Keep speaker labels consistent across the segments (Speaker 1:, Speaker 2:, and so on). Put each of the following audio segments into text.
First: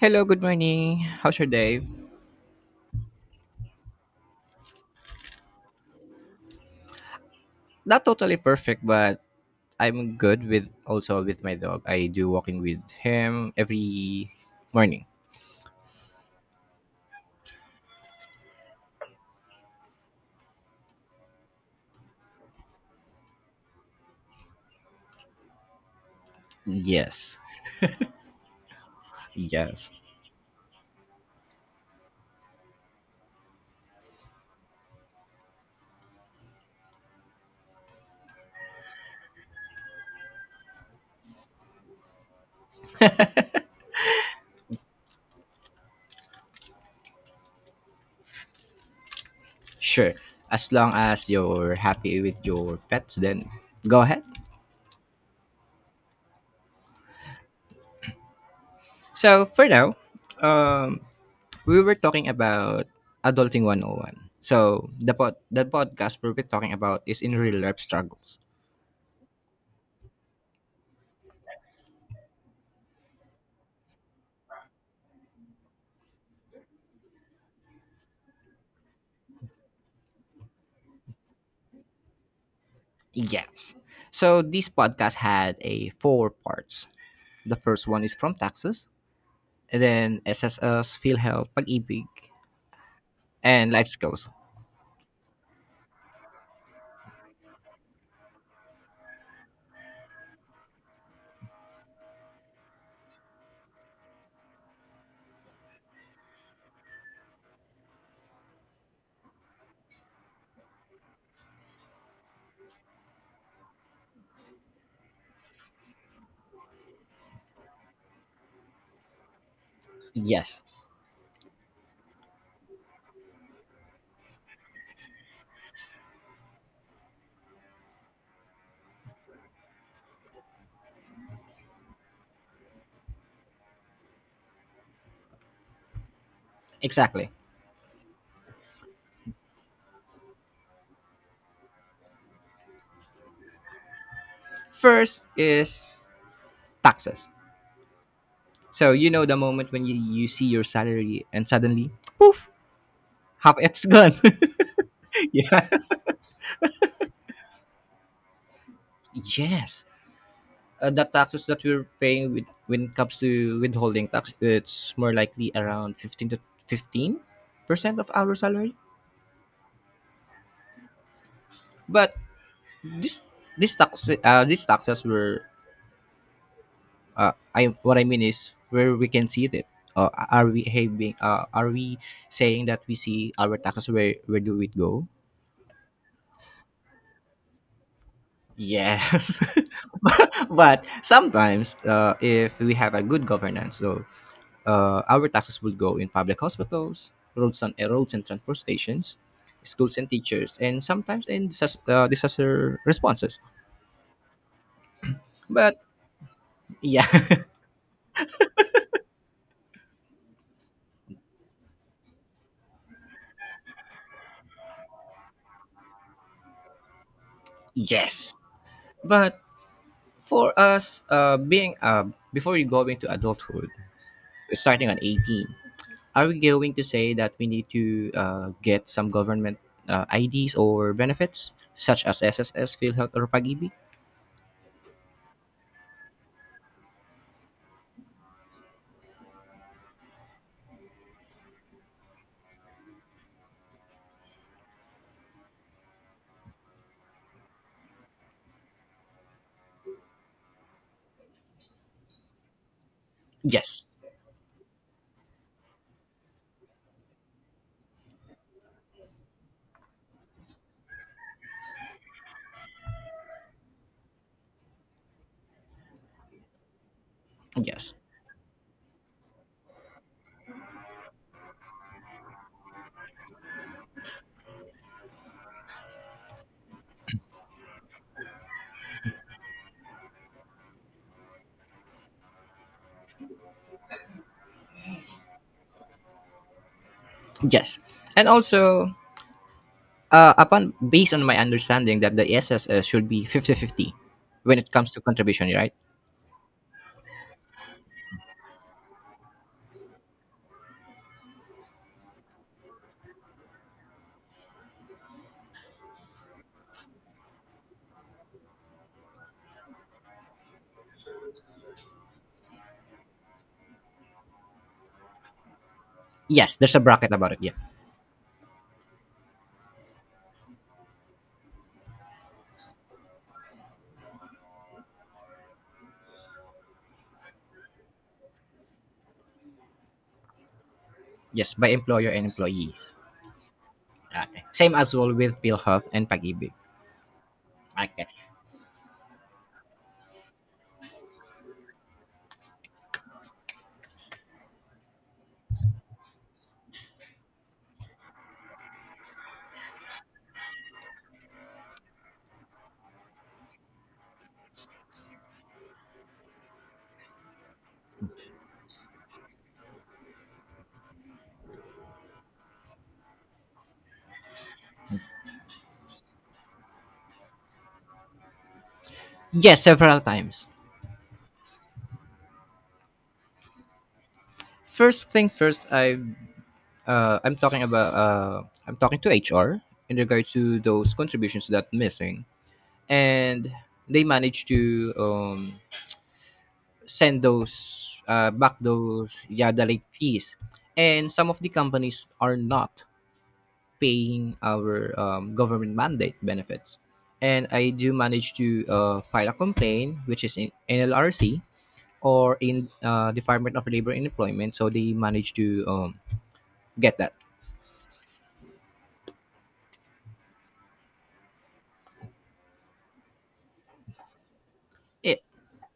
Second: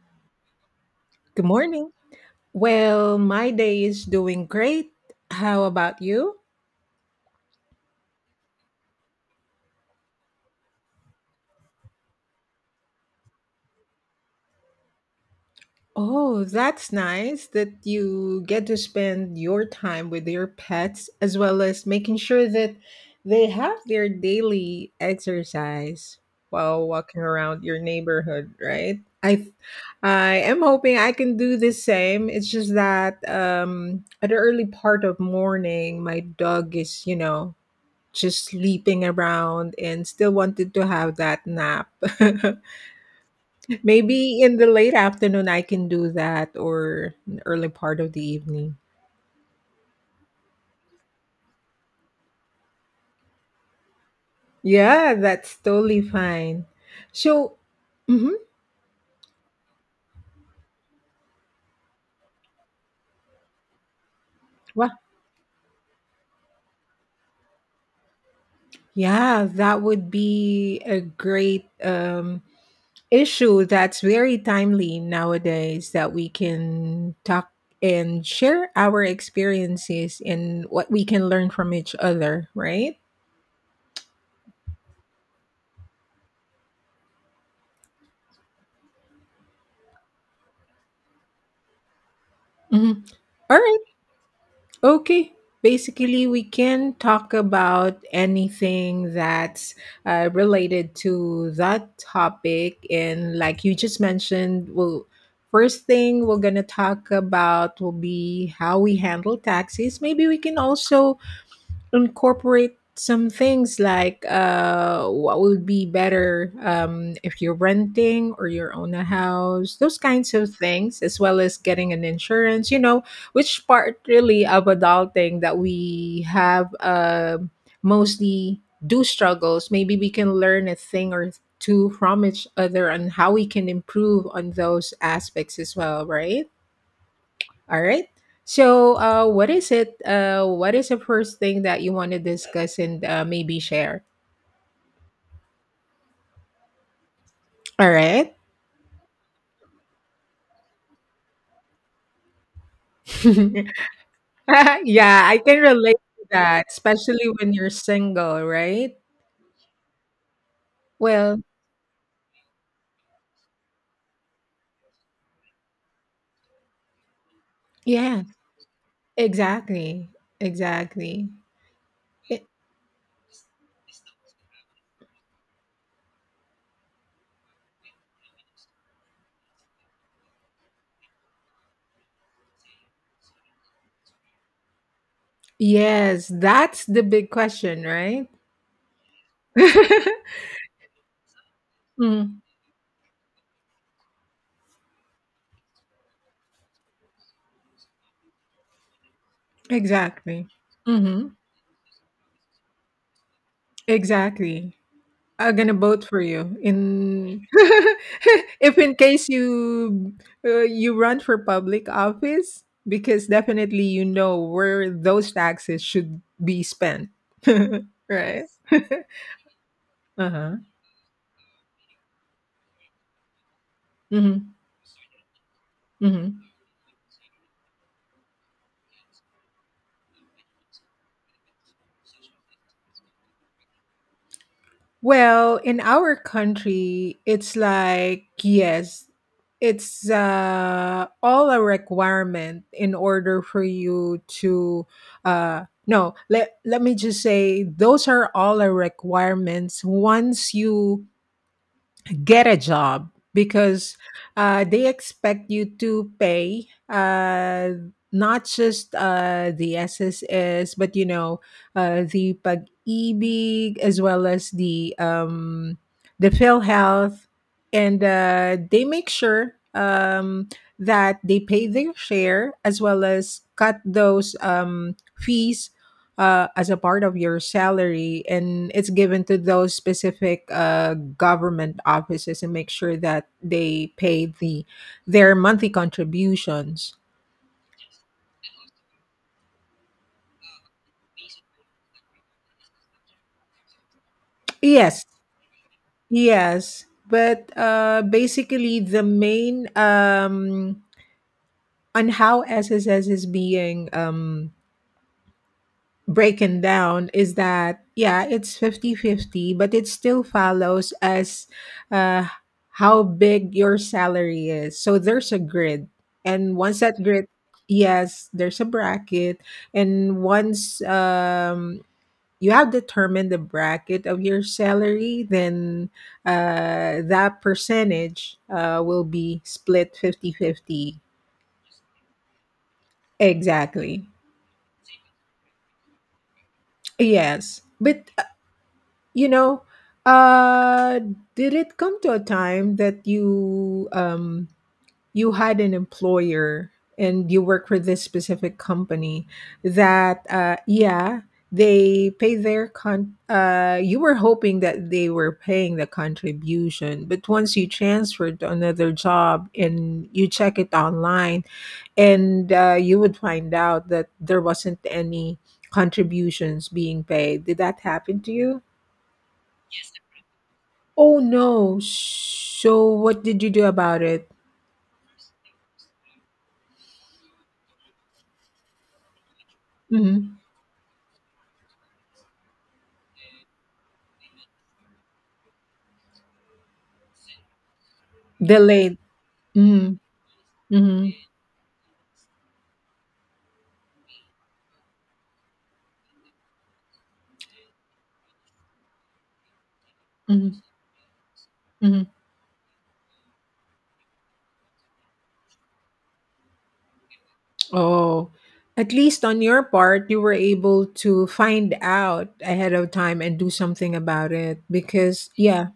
Speaker 1: Hello, good morning. How's
Speaker 2: Good
Speaker 1: your day?
Speaker 2: morning. Well, my day is doing great. How about you?
Speaker 1: Not totally perfect, but I'm good with also with my dog. I do walking with him every morning.
Speaker 2: Oh, that's nice that you get to spend your time with your pets as well as making sure that they have their daily exercise while walking
Speaker 1: Yes.
Speaker 2: around your neighborhood, right? I
Speaker 1: Yes.
Speaker 2: I am hoping I can do the same. It's just that at the early part of morning, my dog is, just sleeping around and still wanted to have that nap. Maybe in the late afternoon I can do that or an early part of the evening.
Speaker 1: Sure. As long as you're happy with your pets, then go ahead.
Speaker 2: Yeah, that's totally fine. So, mhm.
Speaker 1: So, for now, um we were talking about adulting 101. So,
Speaker 2: Well,
Speaker 1: the podcast we're talking about is in real life struggles.
Speaker 2: yeah, that would be a great issue that's very timely nowadays that we can talk and share our experiences and what we can learn from each other, right?
Speaker 1: Yes. So, this podcast had a four parts. The first one is from taxes, and then SSS, PhilHealth, Pag-ibig,
Speaker 2: Mhm. All
Speaker 1: and
Speaker 2: right.
Speaker 1: life skills.
Speaker 2: Okay, basically, we can talk about anything that's related to that topic. And like you just mentioned, first thing we're going to talk about will be how we handle taxes. Maybe we can also incorporate some things like what would be better if you're renting or you own a house, those kinds of
Speaker 1: Yes,
Speaker 2: things, as well as getting an insurance, you know, which part really of adulting that we have mostly do struggles. Maybe we can learn a thing or two from each other on how we can improve on those aspects as well, right?
Speaker 1: exactly.
Speaker 2: All right. So, what is it? What is the first thing that you want to discuss and maybe share?
Speaker 1: First is taxes.
Speaker 2: All right.
Speaker 1: So you know the moment when you see your salary and suddenly, poof, half
Speaker 2: Yeah,
Speaker 1: it's gone.
Speaker 2: I can
Speaker 1: Yeah.
Speaker 2: relate to that, especially when you're single, right?
Speaker 1: Yes. The
Speaker 2: Well,
Speaker 1: taxes that we're paying with, when it comes to withholding tax, it's more likely around fifteen percent of
Speaker 2: yeah,
Speaker 1: our salary.
Speaker 2: exactly. Exactly.
Speaker 1: But
Speaker 2: I-
Speaker 1: this this tax, these taxes were, I what I mean is where we can see it. Are we having? Are we saying that we see our taxes, where do it go?
Speaker 2: Yes, that's the big question, right?
Speaker 1: Yes, but sometimes,
Speaker 2: Mm,
Speaker 1: if we have a good governance, so our taxes will go in public hospitals, roads and roads and transport stations, schools and
Speaker 2: exactly.
Speaker 1: teachers, and sometimes
Speaker 2: Hmm.
Speaker 1: in disaster responses.
Speaker 2: Exactly. I'm gonna
Speaker 1: But
Speaker 2: vote for you
Speaker 1: yeah,
Speaker 2: in if in case you you run for public office because definitely you know where those taxes should be spent,
Speaker 1: yes.
Speaker 2: right?
Speaker 1: But
Speaker 2: Uh huh.
Speaker 1: for us, being before you go into adulthood,
Speaker 2: Mm-hmm.
Speaker 1: starting on 18, are we going to say that we need to get some government IDs or benefits such as SSS, PhilHealth, or Pag-ibig?
Speaker 2: Well, in our country, it's like, yes, it's all a requirement in order for you to, no, let me just say, those are all the requirements once you get a job
Speaker 1: Yes,
Speaker 2: because they expect you to pay not just the SSS, but you know the pag-ibig as well as the PhilHealth,
Speaker 1: yes,
Speaker 2: and they make sure that they pay their share as well as cut those fees as a part of your salary and it's given to those specific government offices and make sure that they pay their monthly contributions.
Speaker 1: yes. And also, upon, based on my understanding, that the SSS should be fifty-fifty when it comes to
Speaker 2: Yes,
Speaker 1: contribution, right?
Speaker 2: yes, but basically the main on how SSS is being breaking down is that yeah, it's 50 50, but it still follows as uh, how big your salary is, so there's a grid and
Speaker 1: Yes, there's
Speaker 2: once
Speaker 1: a
Speaker 2: that
Speaker 1: bracket
Speaker 2: grid—
Speaker 1: about it. Yeah,
Speaker 2: yes, there's a bracket, and once you have determined the bracket of your salary, then that percentage will be split 50 50
Speaker 1: yes, by employer and employees.
Speaker 2: exactly.
Speaker 1: Okay. Same as well with PhilHealth and Pag-ibig.
Speaker 2: Yes, but
Speaker 1: Okay.
Speaker 2: you know, uh, did it come to a time that you you had an employer and you work for this specific company that yeah, they pay their con you were hoping that they were paying the contribution, but once you transferred to another job and you check it online and you would find out that there wasn't any contributions being paid? Did that happen to you?
Speaker 1: Yes, several times.
Speaker 2: Oh no. So what did you do about it?
Speaker 1: First thing first, I'm talking about, I'm talking to HR in regard
Speaker 2: Mhm.
Speaker 1: to those contributions that missing, and they managed to, send those back
Speaker 2: Delayed.
Speaker 1: those yeah the late
Speaker 2: Mhm.
Speaker 1: fees, and
Speaker 2: Mhm.
Speaker 1: some of the companies are not paying our, government mandate benefits, and I do manage to file a complaint which is in
Speaker 2: Mhm.
Speaker 1: NLRC
Speaker 2: Mhm.
Speaker 1: or in, Department of Labor and Employment, so they managed to get that.
Speaker 2: Oh. At least on your part, you were able to find out ahead of time and do something about it
Speaker 1: Eh,
Speaker 2: because yeah.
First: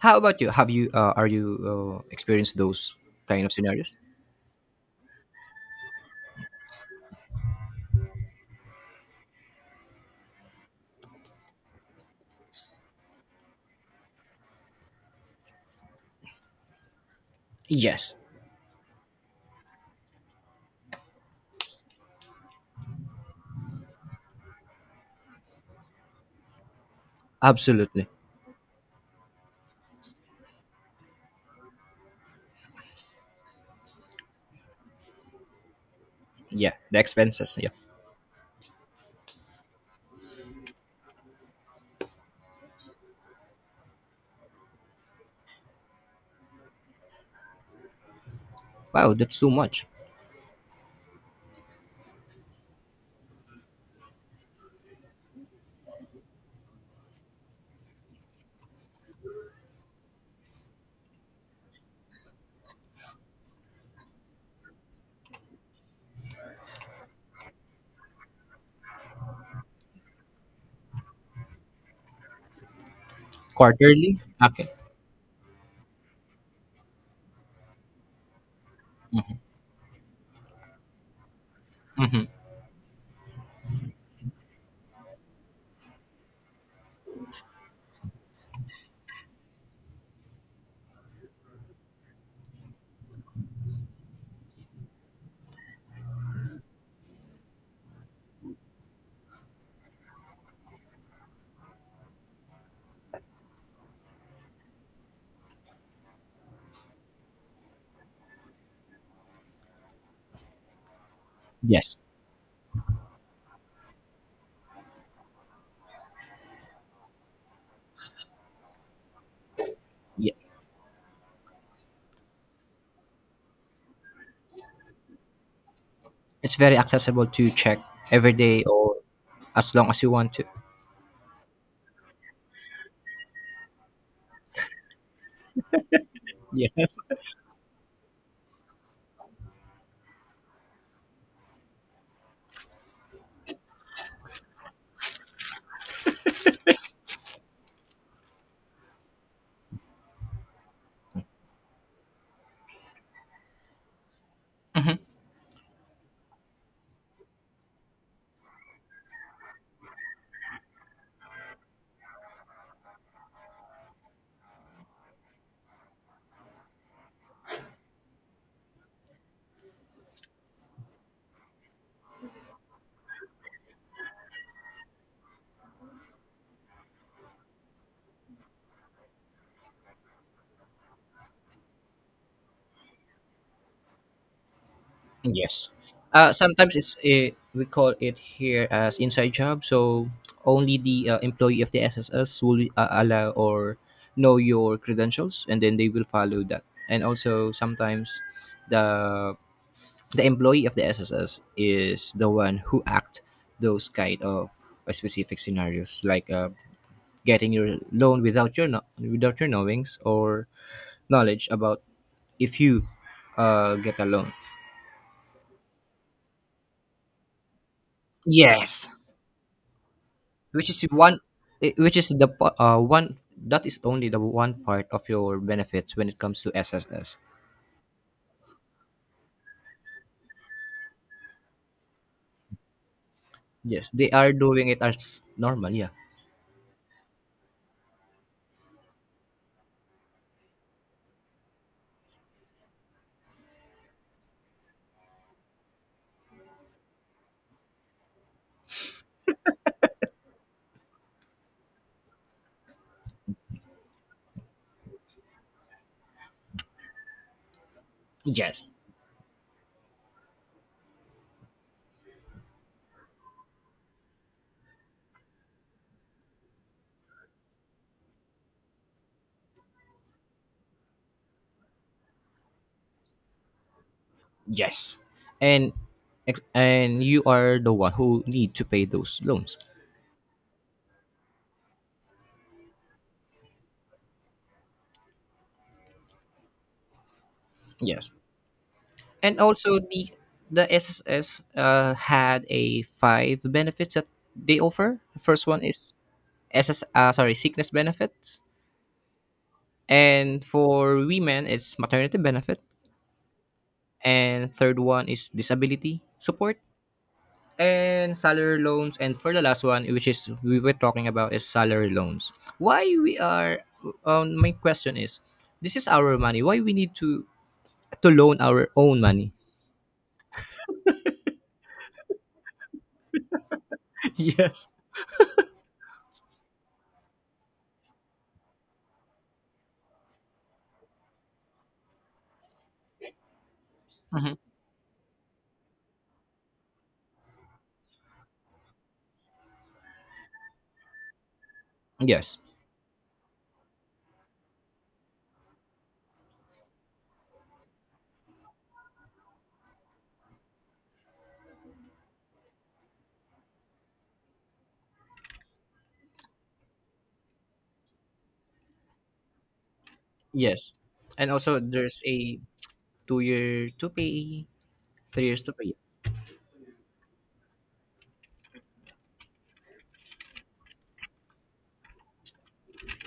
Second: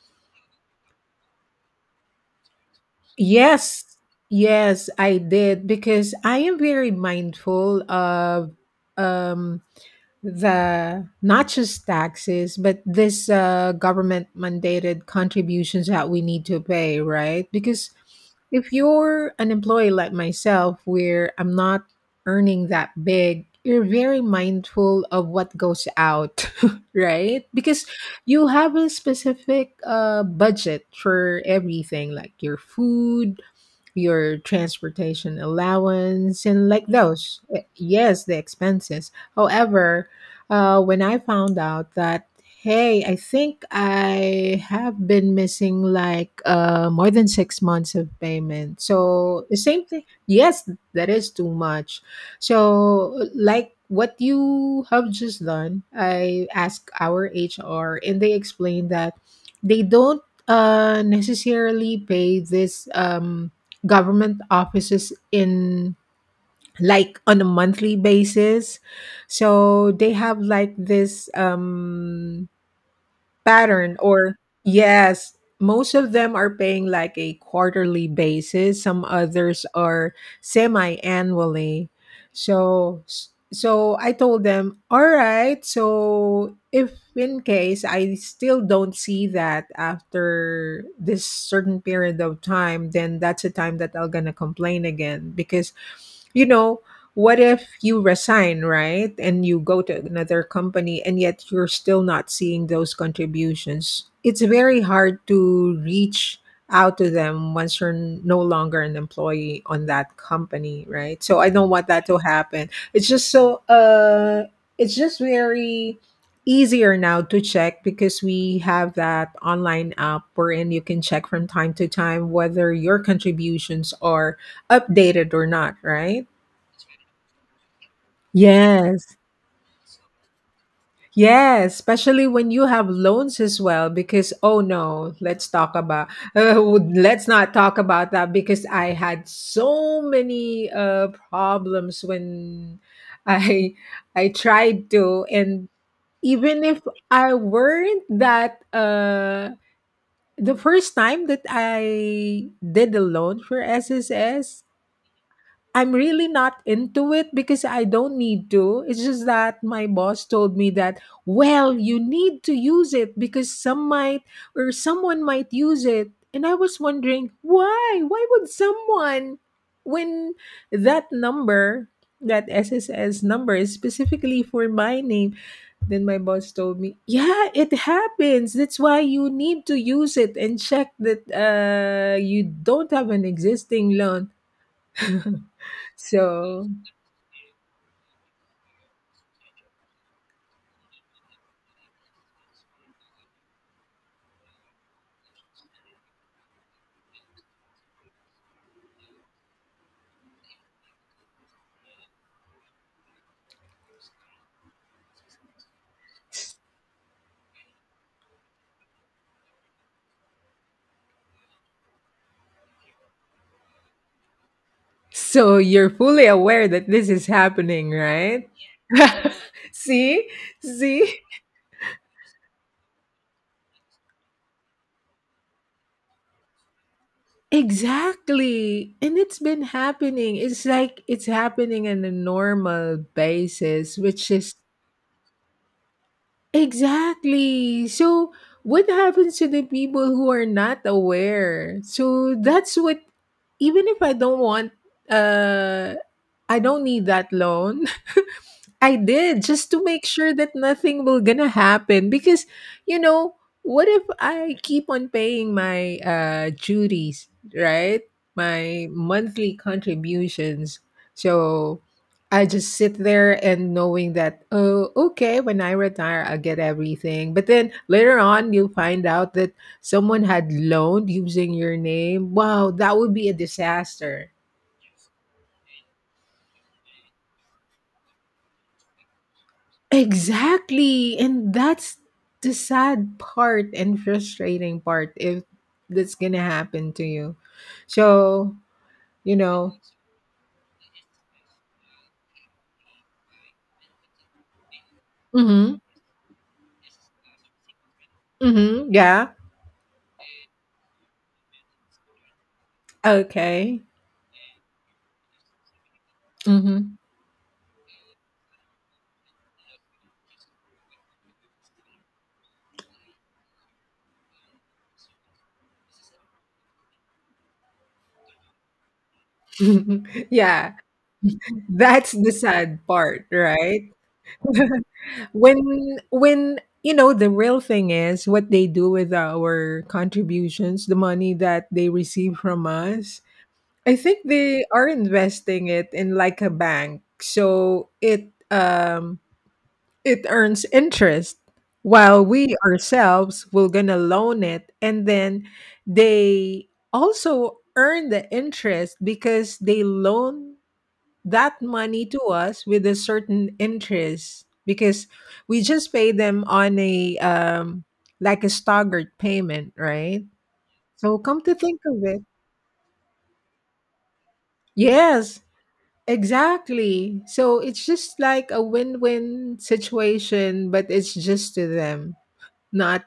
Speaker 1: How about you? Have you, are you experienced those kind of
Speaker 2: Yes.
Speaker 1: scenarios?
Speaker 2: Yes, I did because I am very mindful of um the not just taxes but this government mandated contributions that we need to pay, right? Because
Speaker 1: Yes,
Speaker 2: if you're an employee like myself where I'm not earning that big, you're very mindful of what goes out right? Because
Speaker 1: absolutely.
Speaker 2: you have a specific budget for everything like your food, your transportation allowance and
Speaker 1: Yeah,
Speaker 2: like
Speaker 1: the
Speaker 2: those
Speaker 1: expenses. Yeah.
Speaker 2: yes, the expenses. However, when I found out that, hey, I think I have been missing like more than 6 months of payment,
Speaker 1: Wow, that's
Speaker 2: so
Speaker 1: too
Speaker 2: the same
Speaker 1: much.
Speaker 2: thing, yes, that is too much. So like what you have just done, I asked our HR and they explained that they don't necessarily pay this government offices in like on a monthly basis, so they have like this pattern
Speaker 1: Quarterly.
Speaker 2: or—
Speaker 1: Okay.
Speaker 2: yes, most of them are paying like a quarterly basis, some
Speaker 1: Hmm.
Speaker 2: others are semi annually.
Speaker 1: Hmm.
Speaker 2: So so I told them, all right, so if in case I still don't see that after this certain period of time, then that's a time that I'm gonna complain again, because you know, what if you resign, right? And you go to another company and yet you're still not seeing those contributions. It's very hard to reach out to them once you're no longer an employee on that company, right? So I don't want
Speaker 1: Yes.
Speaker 2: that to happen. It's just so it's just very easier now to check because we have that online app
Speaker 1: Yeah.
Speaker 2: wherein you can check from time to time whether your contributions are updated or not, right?
Speaker 1: It's very accessible to check every day or
Speaker 2: Yes.
Speaker 1: as long as you want to.
Speaker 2: Yes, especially when you have loans as well because oh no, let's talk about
Speaker 1: Yes.
Speaker 2: let's not talk about that because I had so many problems when I I tried to and even if I weren't that the first time that I did a loan for SSS,
Speaker 1: Mhm.
Speaker 2: I'm really not into it because I don't need to. It's just that my boss told me that, well, you need to use it because some might or someone might use it. And I was wondering, why? Why would someone when that number, that SSS number is specifically for my name? Then my boss told me, yeah, it happens. That's why you need to use it and check that you don't have an existing loan.
Speaker 1: Yes.
Speaker 2: So
Speaker 1: Sometimes it's, we call it here as inside job. So only the employee of the SSS will allow or know your credentials, and then they will follow that. And also sometimes the the employee of the SSS is the one who act those kind of specific scenarios, like, getting your loan without your without your knowings or knowledge about if you get a loan.
Speaker 2: So you're fully aware that this is happening, right?
Speaker 1: Yes.
Speaker 2: See?
Speaker 1: Which is
Speaker 2: See?
Speaker 1: one, which is one, that is only the one part of your benefits when it comes to SSS.
Speaker 2: Exactly. And it's been happening. It's like it's happening on a normal
Speaker 1: Yes,
Speaker 2: basis,
Speaker 1: they
Speaker 2: which
Speaker 1: are
Speaker 2: is
Speaker 1: doing it as normal, yeah.
Speaker 2: exactly. So what happens to the people who are not aware? So that's what even if I don't want uh I don't need that loan, I did just to make sure that nothing will gonna happen, because you know, what if I keep on paying my duties, right,
Speaker 1: Yes.
Speaker 2: my monthly contributions, so I just sit there and knowing that, oh okay, when I retire I'll get everything, but then later on you'll find out that someone had loaned using your name. Wow, that would be a disaster.
Speaker 1: Yes. And, and you are the one who need to pay those loans.
Speaker 2: Exactly. And that's the sad part and frustrating part if that's gonna happen to you.
Speaker 1: Yes.
Speaker 2: So, you
Speaker 1: And
Speaker 2: know,
Speaker 1: also the SSS, had a five benefits that they offer. The first one
Speaker 2: mm-hmm,
Speaker 1: is, sickness benefits.
Speaker 2: mm-hmm, yeah,
Speaker 1: And for women it's maternity benefit.
Speaker 2: okay.
Speaker 1: And third one is disability support and salary loans, and for the last one, which is we were talking about, is salary loans. Why we are, my question is, this is our money, why we need to loan our own money?
Speaker 2: Mm-hmm. Yeah, that's the sad part, right?
Speaker 1: Yes.
Speaker 2: When you know the real thing is what they do with our contributions, the money that they receive from us, I think
Speaker 1: Mhm.
Speaker 2: they are investing it in like a bank. So it it earns interest while
Speaker 1: Yes,
Speaker 2: we ourselves will gonna loan it, and then they also earn the interest because they loan that money to us with a certain interest because we just pay them on a like a staggered payment, right?
Speaker 1: yes.
Speaker 2: So
Speaker 1: And
Speaker 2: come to
Speaker 1: also
Speaker 2: think of
Speaker 1: there's
Speaker 2: it,
Speaker 1: a 2 year to pay, three
Speaker 2: yes,
Speaker 1: years to pay.
Speaker 2: exactly. So it's just like a win-win situation, but it's just to them, not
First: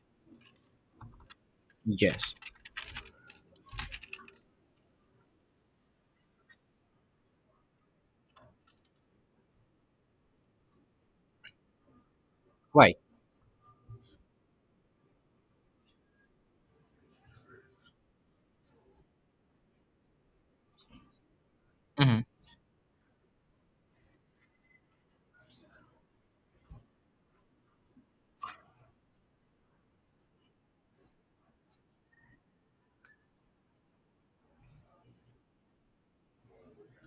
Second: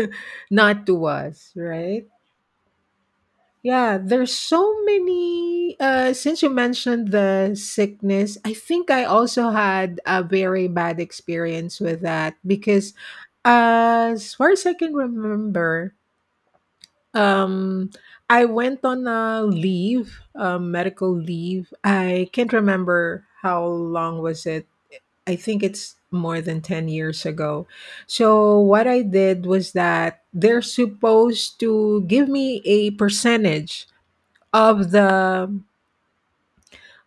Speaker 2: not to us, right?
Speaker 1: Yes,
Speaker 2: Yeah, there's so many since you mentioned the sickness, I think I also had a very bad experience with that because
Speaker 1: why?
Speaker 2: as far as I can remember, um I went on a leave, a medical leave.
Speaker 1: Mm-hmm.
Speaker 2: I can't remember how long was it. I think it's more than 10 years ago. So what I did was that they're supposed to give me a percentage of the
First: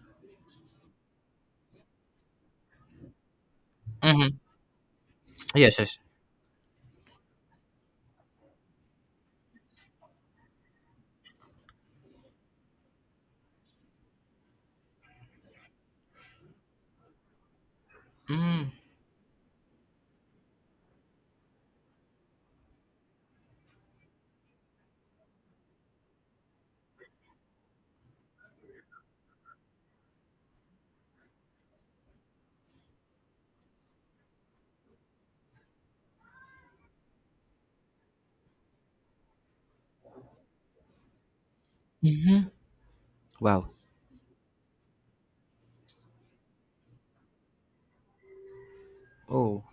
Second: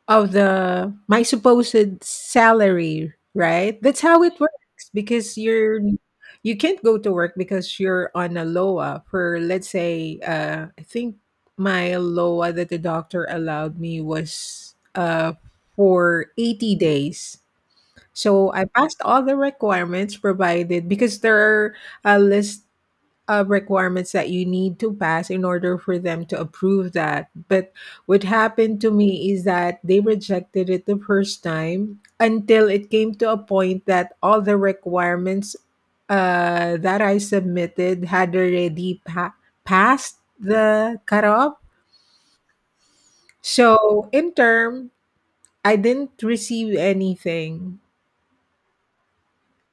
Speaker 2: my supposed salary, right? That's how
Speaker 1: Mm-hmm.
Speaker 2: it works because
Speaker 1: Yes, yes.
Speaker 2: you can't go to work because you're on a LOA for let's say I think my LOA that the doctor allowed me was for 80 days, so I
Speaker 1: Mm.
Speaker 2: passed all the requirements provided because there are a list of requirements that you need to pass in order for them to approve that. But what happened to me is that they rejected it the first time until it came to a point that all the requirements that I submitted had already passed the cutoff.
Speaker 1: Mm-hmm. Wow.
Speaker 2: So in term, I didn't receive anything.
Speaker 1: Oh,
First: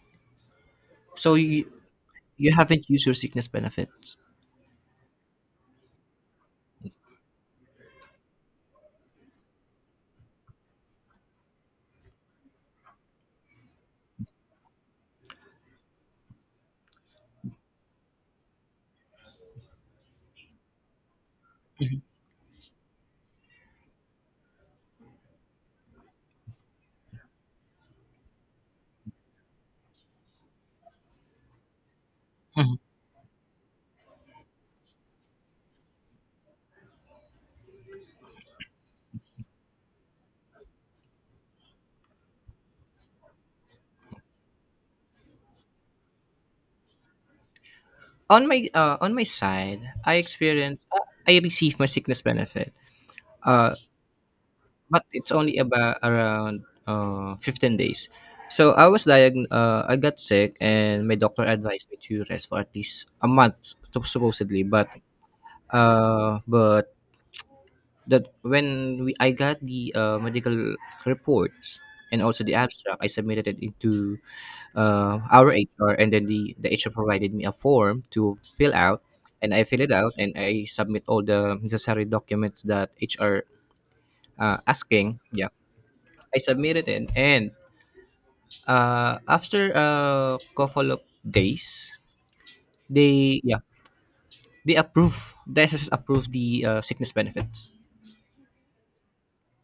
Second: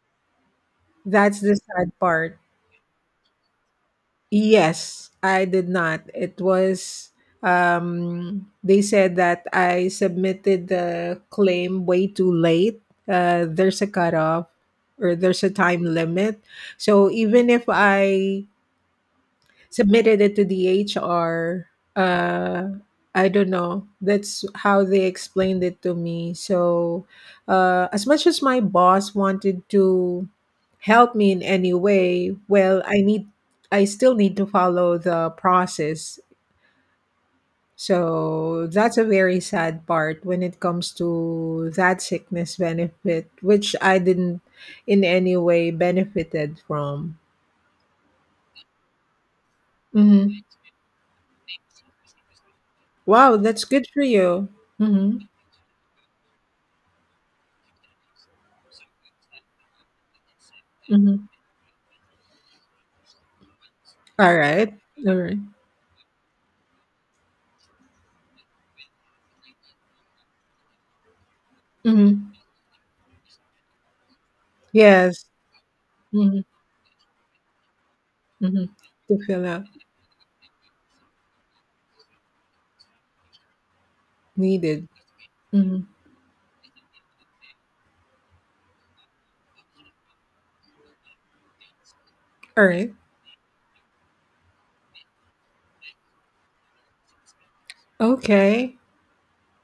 Speaker 1: so
Speaker 2: That's the sad part.
Speaker 1: you haven't used your sickness benefits.
Speaker 2: Yes, I did not. It was they said that I submitted the claim way too late. There's a cutoff or there's a time limit. So even if I submitted it to the HR. Uh, I don't know. That's how they explained it to me. So, as much as my boss wanted to help me in any way,
Speaker 1: Mhm.
Speaker 2: I still need to follow the process. So that's a very sad part when it comes to that sickness benefit, which I didn't in any way benefited from.
Speaker 1: On my, side,
Speaker 2: hmm
Speaker 1: I received my sickness benefit.
Speaker 2: Wow, that's
Speaker 1: Uh,
Speaker 2: good for you.
Speaker 1: but
Speaker 2: Mm-hmm.
Speaker 1: it's only about around, 15 days. So I was, I got sick and my
Speaker 2: Mm-hmm.
Speaker 1: doctor advised me to rest for at least a month, supposedly,
Speaker 2: Alright,
Speaker 1: but,
Speaker 2: alright.
Speaker 1: uh but that when we, I got the medical reports and
Speaker 2: Mhm.
Speaker 1: also the abstract, I submitted it into,
Speaker 2: Yes.
Speaker 1: our HR, and then
Speaker 2: Mhm,
Speaker 1: the HR provided me a form to
Speaker 2: mhm.
Speaker 1: fill out,
Speaker 2: To fill
Speaker 1: and
Speaker 2: out
Speaker 1: I fill it out, and I submit all the necessary documents that HR
Speaker 2: needed.
Speaker 1: asking. Yeah,
Speaker 2: Mhm.
Speaker 1: I submitted it, and, after a couple of days,
Speaker 2: Alright,
Speaker 1: they yeah they approve. The SSS approved the sickness benefits.
Speaker 2: okay.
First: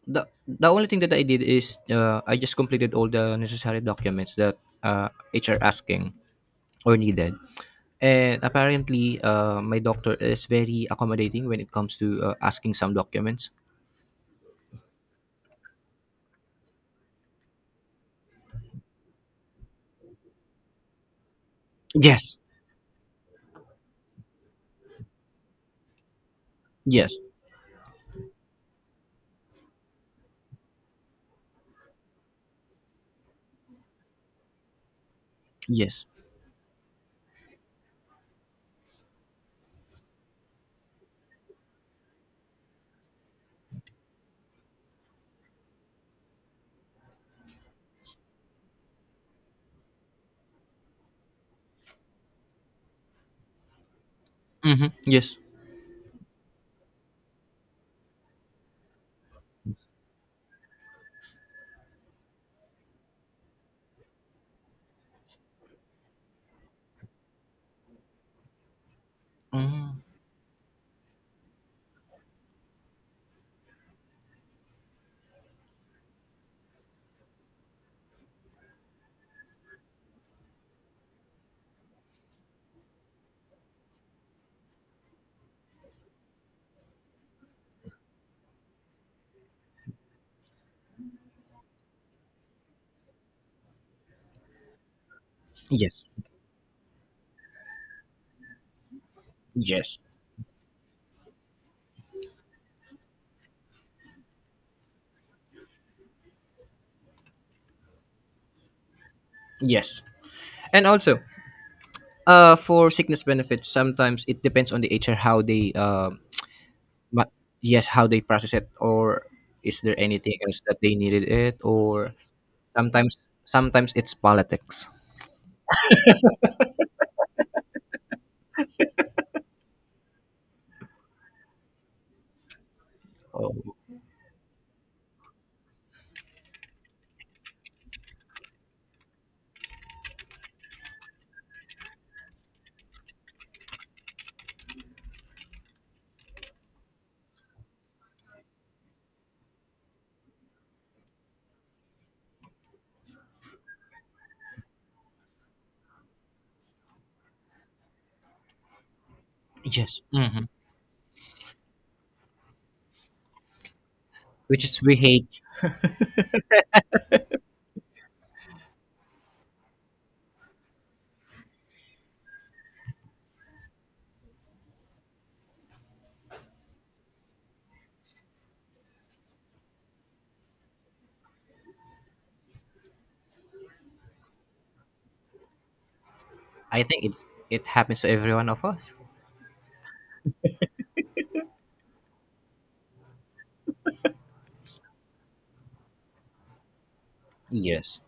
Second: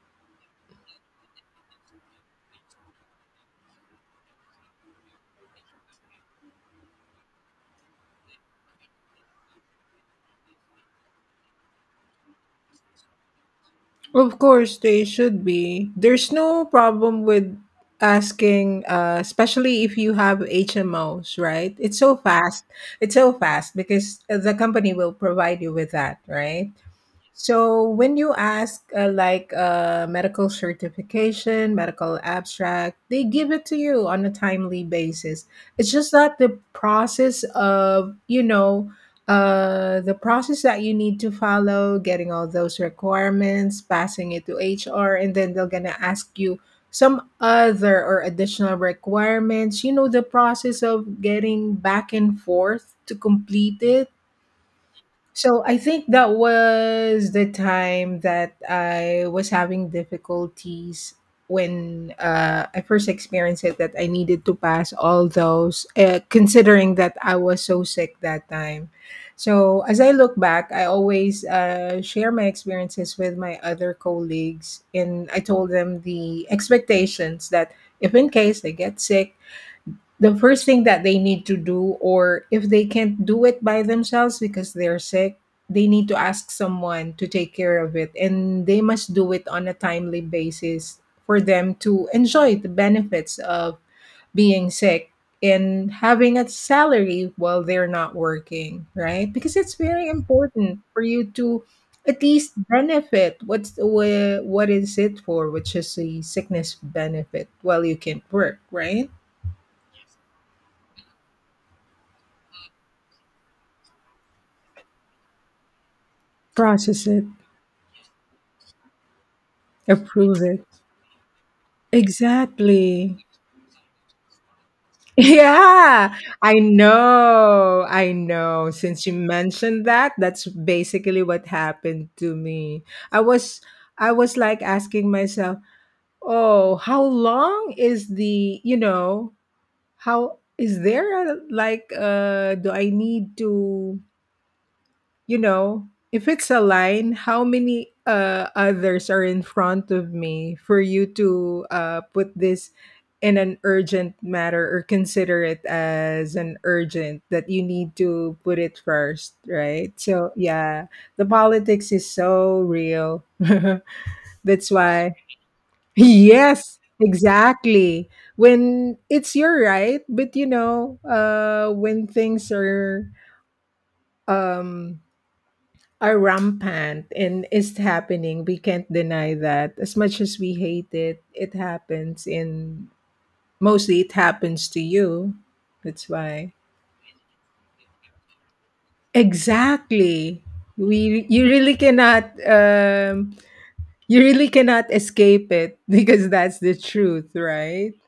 Speaker 1: The only thing that I did is, I just completed all the necessary documents that HR asking or needed. And apparently, my doctor is very accommodating when it comes to asking some documents.
Speaker 2: Of course, they should be. There's no problem with asking, especially if you have HMOs, right? It's so
Speaker 1: Yes,
Speaker 2: fast. It's so fast because the company will provide you with that, right?
Speaker 1: yes,
Speaker 2: So when you ask like a medical certification, medical abstract, they give it to you on a timely basis. It's
Speaker 1: yes,
Speaker 2: just that the process of, you know, the process that you need to follow, getting all those requirements, passing it to HR, and then they're gonna ask you some other or additional requirements. You know, the process of getting back and forth to complete it,
Speaker 1: mm-hmm. Yes,
Speaker 2: so I think that was the time that I was having difficulties when I first experienced it, that I needed to pass all those, considering that I was so sick that time. So
Speaker 1: mm,
Speaker 2: as I look back, I always share my experiences with my other colleagues, and I told them the expectations that if in case I get sick, the first thing that they need to do, or if they can't do it by themselves because they're sick, they need to ask someone to take care of it, and they must do it on a timely basis for them to enjoy the benefits of being sick and
Speaker 1: yes,
Speaker 2: having a salary while they're not working, right? Because it's
Speaker 1: yes,
Speaker 2: very important for you to at least benefit what is it for, which is the sickness benefit while you can't work, right?
Speaker 1: yes. And also, for sickness benefits, sometimes it depends on the HR how they,
Speaker 2: Process it.
Speaker 1: ma- yes, how they process it, or is there anything
Speaker 2: Approve
Speaker 1: else
Speaker 2: it.
Speaker 1: that they needed it, or.
Speaker 2: Exactly.
Speaker 1: Sometimes sometimes it's politics.
Speaker 2: Yeah, I know. I know. Since you mentioned that, that's basically what happened to me. I was
Speaker 1: Oh,
Speaker 2: I was like asking myself, "Oh, how long is the, you know, how is there a, like do I need to, you know, if it's a line, how many others are in front of me for you to put this in an urgent matter or consider it as an urgent that you need to put it first, right?"
Speaker 1: yes.
Speaker 2: So,
Speaker 1: Mhm.
Speaker 2: yeah, the politics is so real.
Speaker 1: Which
Speaker 2: That's
Speaker 1: is we
Speaker 2: why,
Speaker 1: hate.
Speaker 2: yes, exactly. When it's your right, but you know, when things um are rampant and it's happening. We can't deny that. As much as we hate it, it happens, and mostly it happens to you. That's why.
Speaker 1: I think it happens to every one of us.
Speaker 2: Exactly. We You really cannot you really cannot escape it because that's the truth, right?
Speaker 1: Yes.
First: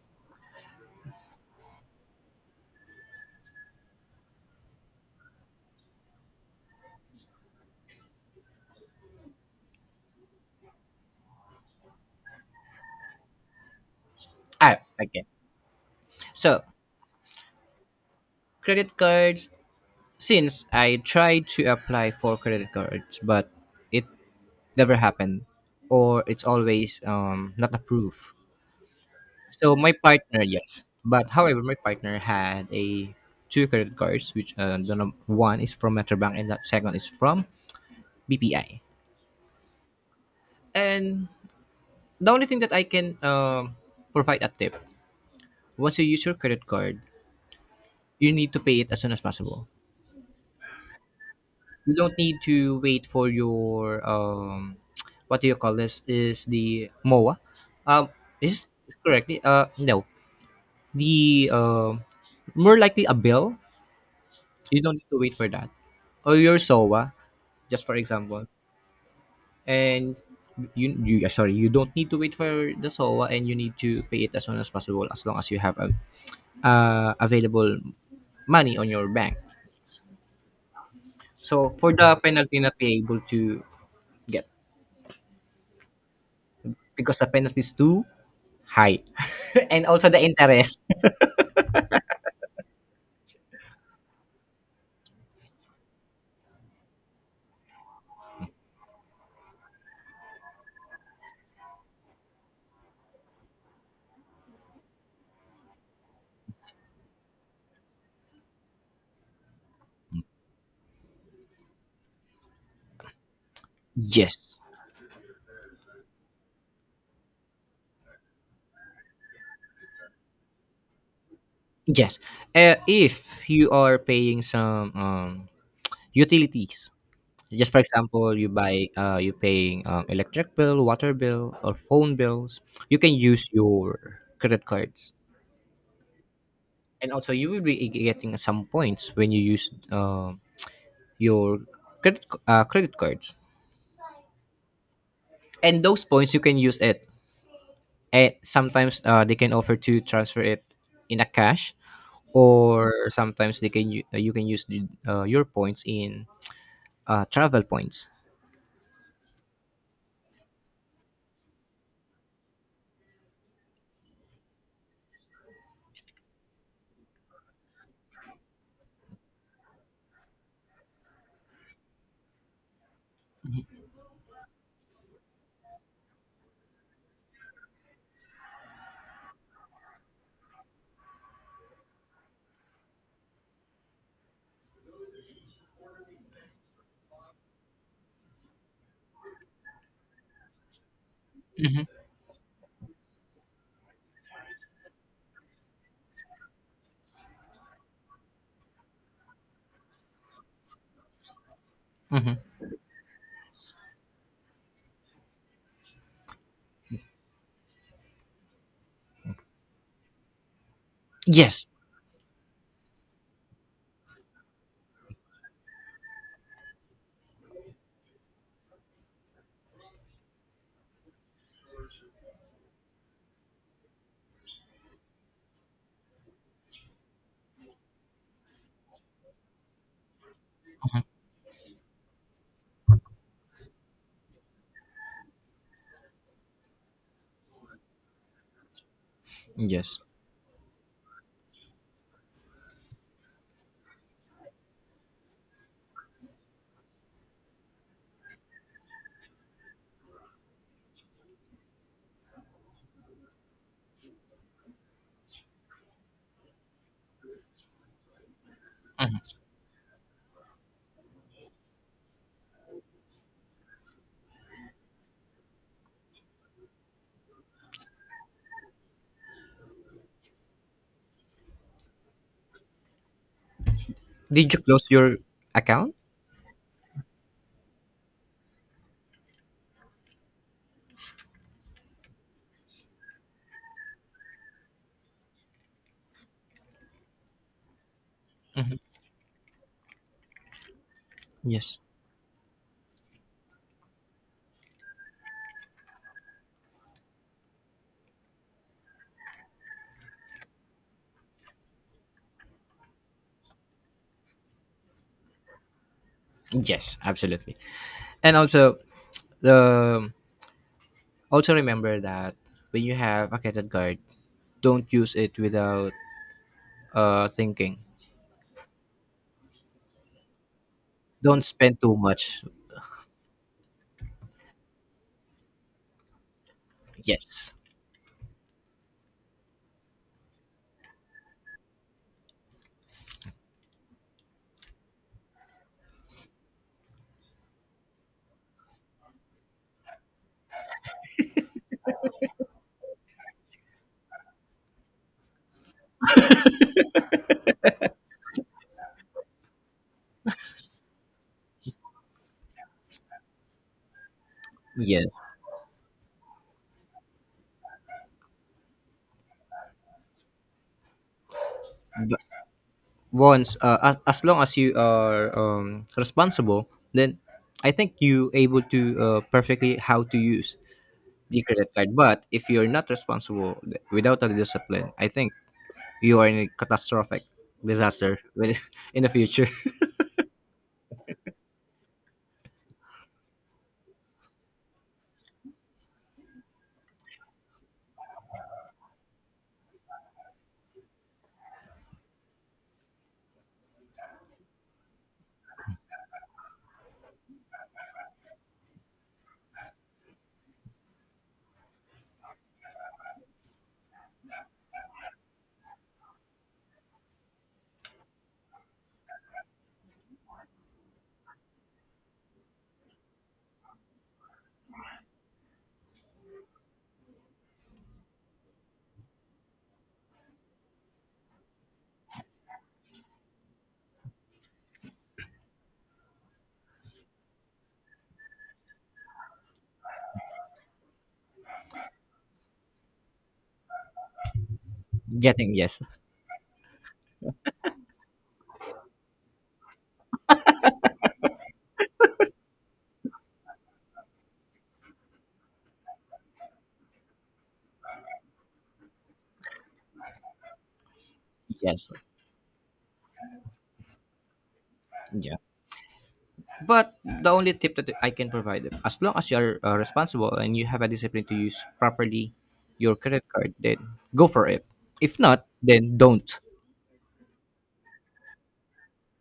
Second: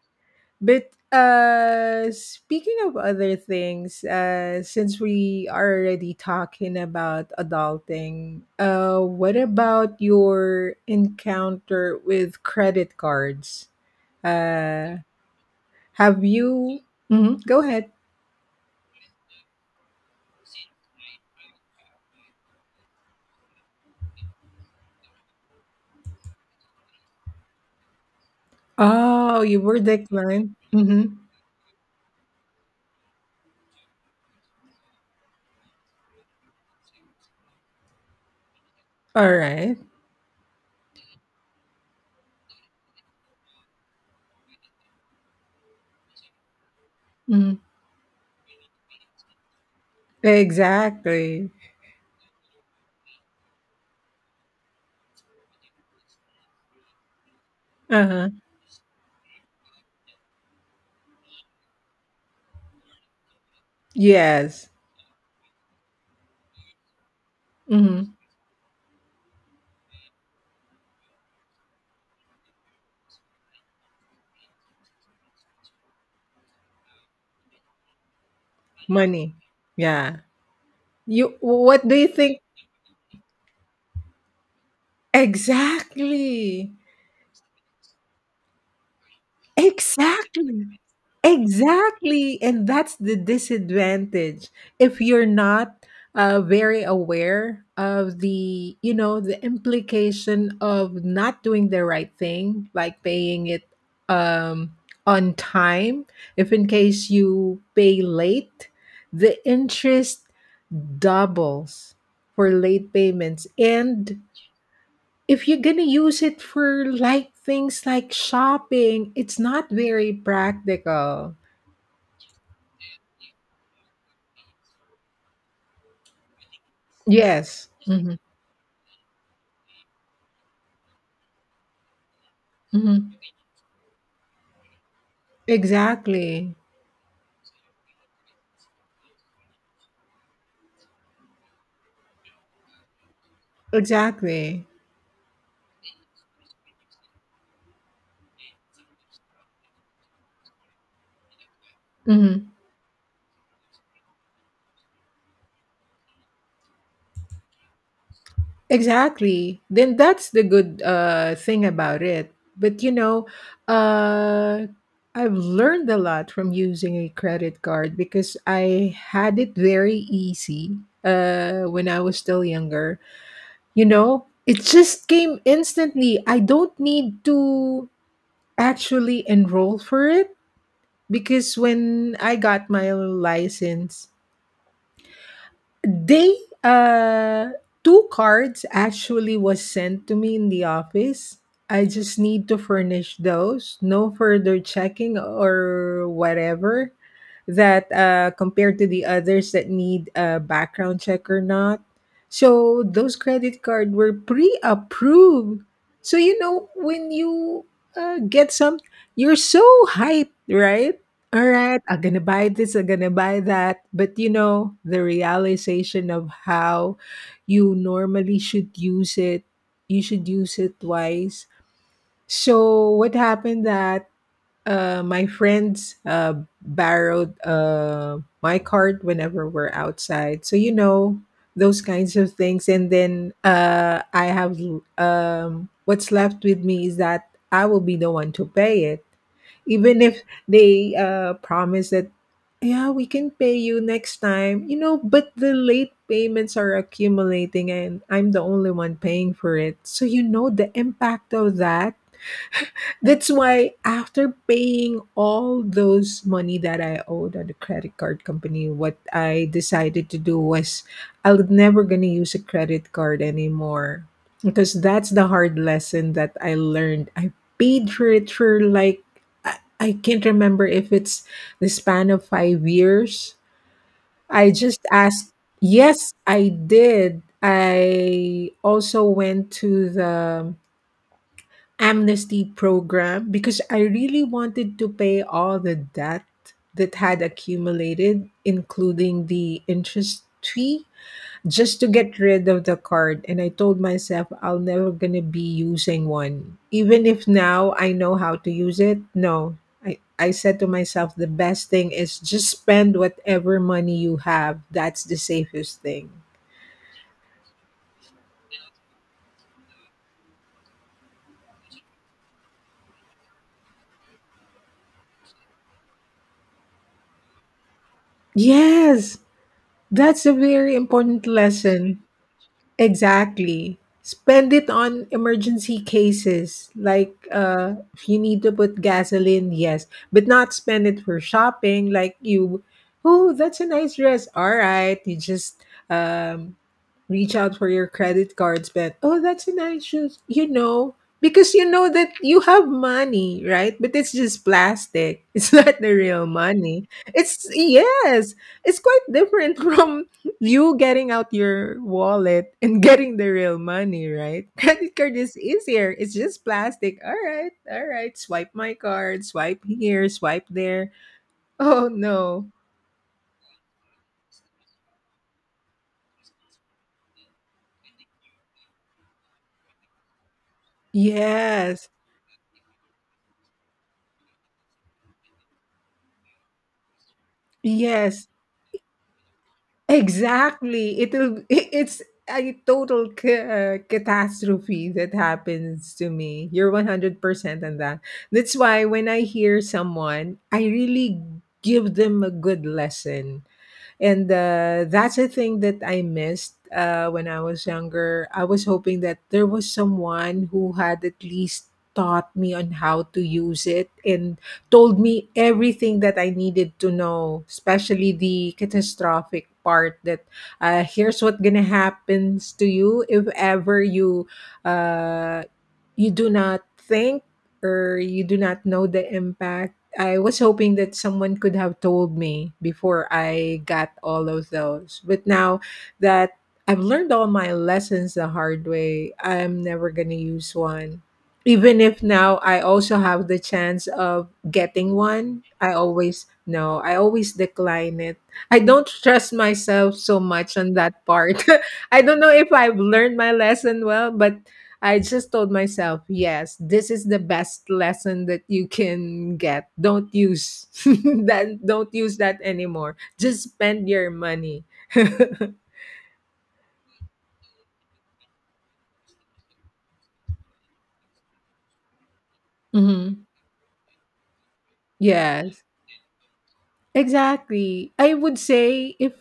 Speaker 2: But speaking of other things, since we are already talking about adulting, what about your encounter with credit cards?
Speaker 1: Ah,
Speaker 2: Uh
Speaker 1: okay.
Speaker 2: have
Speaker 1: So
Speaker 2: you Mhm, go ahead.
Speaker 1: credit cards. Since I tried to apply for credit cards, but it never happened, or it's always, not approved.
Speaker 2: Oh, you
Speaker 1: So
Speaker 2: were
Speaker 1: my partner,
Speaker 2: declined.
Speaker 1: yes,
Speaker 2: Mm-hmm.
Speaker 1: but however, my partner had a two credit cards, which, one is from Metrobank and that second is from BPI,
Speaker 2: All right.
Speaker 1: and the only thing that I can, provide a tip, once you use your credit card,
Speaker 2: Mhm.
Speaker 1: you need to pay it as soon as possible.
Speaker 2: Exactly.
Speaker 1: You don't need to wait for your, what do you call this? Is the MOA? Um,
Speaker 2: Uh-huh.
Speaker 1: is this correctly? No, the, more likely a bill.
Speaker 2: Yes.
Speaker 1: You don't need to wait for that, or your SOA, just for
Speaker 2: Mm-hmm.
Speaker 1: example, and. You don't need to wait for the SOA, and you need to pay it as soon as possible as long as you have a available money on your
Speaker 2: Money.
Speaker 1: bank.
Speaker 2: Yeah. You
Speaker 1: So
Speaker 2: what
Speaker 1: for
Speaker 2: do you
Speaker 1: the
Speaker 2: think
Speaker 1: penalty not be able to get,
Speaker 2: exactly?
Speaker 1: because the penalty is too high, and also the
Speaker 2: Exactly.
Speaker 1: interest.
Speaker 2: Exactly. And that's the disadvantage. If you're not very aware of the, you know, the implication of not doing the right thing, like paying it um, on time, if in case you pay late, the interest doubles for late payments. And
Speaker 1: Yes,
Speaker 2: if you're gonna use it for like things like shopping, it's not very practical.
Speaker 1: yes. If you are paying some, utilities,
Speaker 2: Yes.
Speaker 1: just for example, you buy, you paying, electric bill, water bill, or phone bills,
Speaker 2: Hmm
Speaker 1: you can use your credit cards,
Speaker 2: Exactly.
Speaker 1: and also you will be getting some points when you use, your, credit cards,
Speaker 2: Exactly.
Speaker 1: and those points you can use it, and sometimes they can offer to transfer it in a cash,
Speaker 2: hmm
Speaker 1: or sometimes they can, you can use the, your points in travel points.
Speaker 2: Exactly. Then that's the good thing about it. But you know, uh, I've learned a lot from using a credit card because I had it very easy when I was still younger. You know, it just came instantly. I don't need to actually enroll for it because when I got my license, they uh two cards actually was sent to me in the office.
Speaker 1: Mm-hmm.
Speaker 2: I just need to furnish those. No further checking or whatever that compared to the others that need a background check or not.
Speaker 1: Mm-hmm.
Speaker 2: So those credit card were pre-approved. So you know when you get some, you're so hyped, right? All
Speaker 1: Yes.
Speaker 2: right, I'm gonna buy this, I'm gonna buy that. But you know the realization of how you normally should use it. You should use it twice. So what happened that my friends borrowed my card whenever we're outside. So, you
Speaker 1: Mhm.
Speaker 2: know, those kinds of things. And then I have what's left with me is that I will be the one to pay it.
Speaker 1: Yes.
Speaker 2: Even if they promise that, yeah, we can pay you next time, you know, but the late payments are accumulating and I'm the only one paying for it. So, you know, the impact of that, that's why after paying all those money that I owed on the credit card company, what
Speaker 1: Mhm.
Speaker 2: I decided to do was I was never gonna use a credit card anymore. Because that's the hard lesson that I learned. I paid for it for like I can't remember if it's the span of 5 years. I
Speaker 1: Did you
Speaker 2: just
Speaker 1: close your
Speaker 2: asked
Speaker 1: account?
Speaker 2: yes, I did. I also went to the amnesty program because I really wanted to pay all the debt that had accumulated,
Speaker 1: Mm-hmm.
Speaker 2: including the interest fee,
Speaker 1: Yes.
Speaker 2: just to get rid of the card. And I told myself I'll never gonna be using one. Even if now I know how to use it, no. I said to myself the best thing is just spend whatever money you have. That's the safest thing.
Speaker 1: Yes, absolutely. And also, um, also remember that when you have a credit card, don't use it without thinking.
Speaker 2: Yes, that's a very important
Speaker 1: Don't spend too
Speaker 2: lesson.
Speaker 1: much.
Speaker 2: Exactly. Spend it on emergency cases. Like
Speaker 1: Yes.
Speaker 2: if you need to put gasoline, yes. But not spend it for shopping. Like you, oh, that's a nice dress. All right. You just um reach out for your credit cards, spend. Oh, that's a nice shoes. You know, because you know that you have money, right? But it's just plastic. It's not the real money. It's yes, it's quite different from you getting out your wallet and getting the real money, right? Credit card
Speaker 1: Yes.
Speaker 2: is easier. It's just plastic. All right, all right. Swipe my card, swipe here, swipe there. Oh
Speaker 1: But
Speaker 2: no.
Speaker 1: once, as long as you are, responsible, then I think you able to perfectly how to use the credit
Speaker 2: Yes.
Speaker 1: card. But if you're not responsible, without a discipline, I think you are in a catastrophic disaster
Speaker 2: Yes.
Speaker 1: in the future.
Speaker 2: Exactly. It'll I it's a total ca catastrophe that happens to me. You're 100% on that. That's why when I hear someone, I really give them a good lesson, and that's a thing that I missed when I was younger. I was hoping that there was someone who had at least taught me on how to use it and told me everything that I needed to know, especially the catastrophic part, that here's what gonna happens to you if ever you, uh, you do not think or you do not know the impact. I was hoping that someone could have told me before I got all of those. But now that I've learned all my lessons the hard way, I'm never going to use one. Even if now I also have the chance of getting one,
Speaker 1: Getting,
Speaker 2: I
Speaker 1: yes.
Speaker 2: always no, I always decline it. I don't trust myself so much on that part. I don't know if I've learned my lesson well, but I just told myself, yes, this is the best lesson that you can get. Don't use that. Don't
Speaker 1: Yes.
Speaker 2: use that anymore. Just spend your money.
Speaker 1: Yes. But the only tip that I can provide, as long as you are responsible and you have a discipline to use properly your credit
Speaker 2: hmm
Speaker 1: card, then go for it. If not,
Speaker 2: Yes,
Speaker 1: then don't.
Speaker 2: exactly. I would say if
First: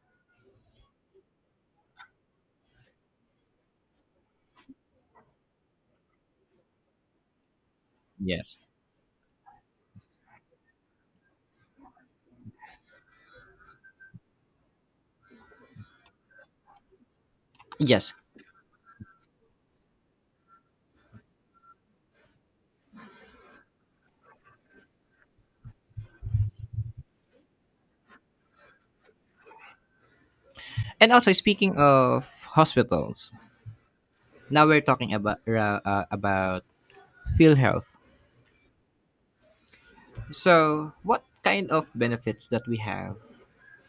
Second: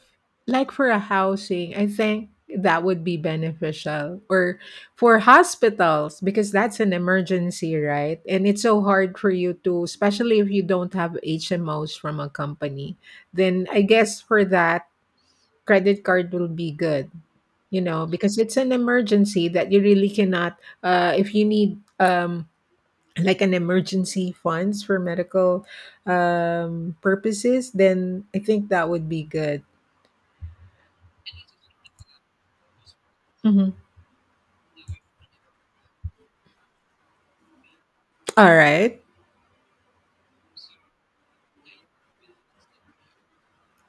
Speaker 2: like for a housing, I think that would be beneficial, or for hospitals because that's an emergency, right? And
Speaker 1: Yes.
Speaker 2: it's so hard for you to, especially if you don't have HMOs from a company. Then I guess for that credit card will be good, you know,
Speaker 1: Yes.
Speaker 2: because it's an emergency that you really cannot. If you need like an emergency funds for medical purposes, then I think that would be good.
Speaker 1: And also speaking of hospitals,
Speaker 2: Mhm.
Speaker 1: now we're talking about, about field health.
Speaker 2: All right,
Speaker 1: So, what kind of benefits that we have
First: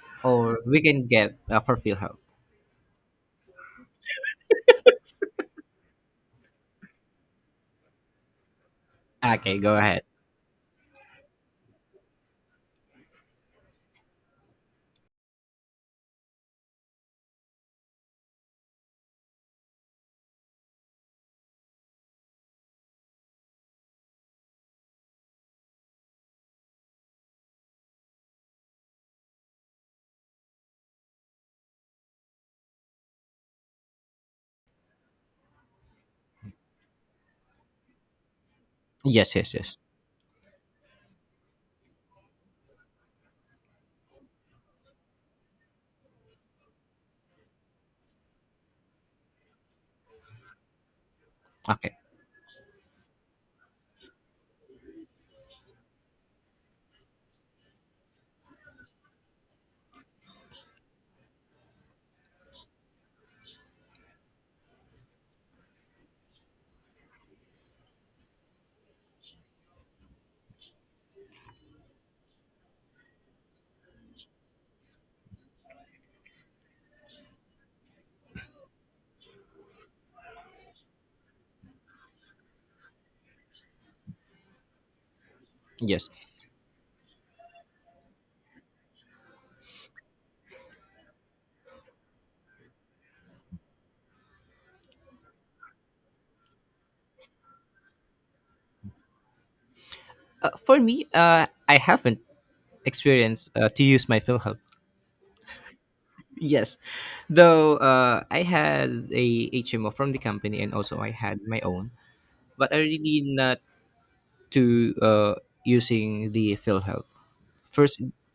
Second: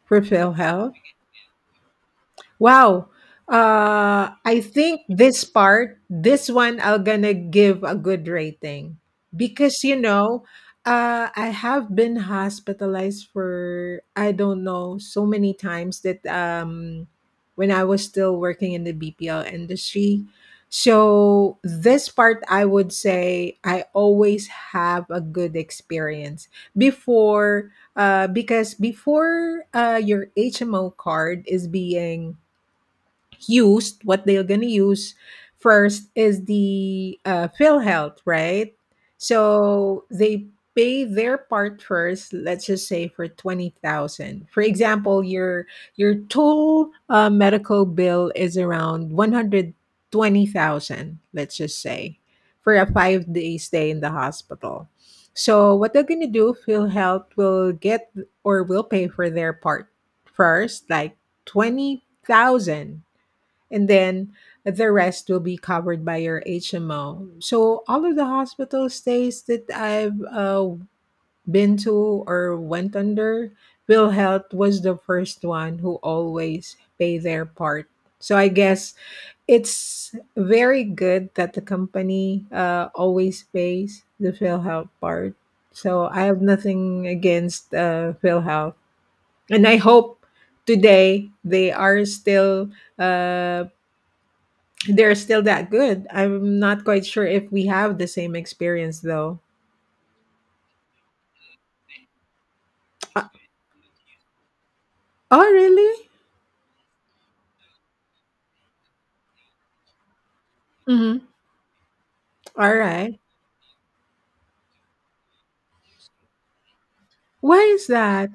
Speaker 2: for
Speaker 1: or we
Speaker 2: PhilHealth.
Speaker 1: can get for field health?
Speaker 2: Wow. I think this part, this one, I'm gonna give a good rating
Speaker 1: Okay, go
Speaker 2: because you
Speaker 1: ahead.
Speaker 2: know, I have been hospitalized for I don't know so many times that when I was still working in the BPL industry. So this part, I would say I always have a good experience before, because before your HMO card is being used, what they're going to use first is the fill health, right?
Speaker 1: Yes, yes, yes.
Speaker 2: So they pay their part first, let's just say for 20,000, for example. Your total medical bill is around 120,000, let's just
Speaker 1: Okay.
Speaker 2: say, for a 5 day stay in the hospital. So what they're going to do, fill health will get or will pay for their part first, like 20,000, and then the rest will be covered by your HMO. So all of the hospital stays that I've been to or went under, Will Health was the first one who always pay their part. So I guess it's very good that the company always pays the PhilHealth part. So
Speaker 1: Yes.
Speaker 2: I have nothing against PhilHealth, and I hope today they are still uh, they're still that good. I'm not quite sure if we have the same experience though.
Speaker 1: For me, I haven't
Speaker 2: Uh,
Speaker 1: experience to use my PhilHealth.
Speaker 2: oh, really?
Speaker 1: Yes, though I had a HMO from the company and also I
Speaker 2: Mm-hmm.
Speaker 1: had my own, but
Speaker 2: All
Speaker 1: I
Speaker 2: right.
Speaker 1: really not to using the PhilHealth.
Speaker 2: Why is
Speaker 1: First,
Speaker 2: that?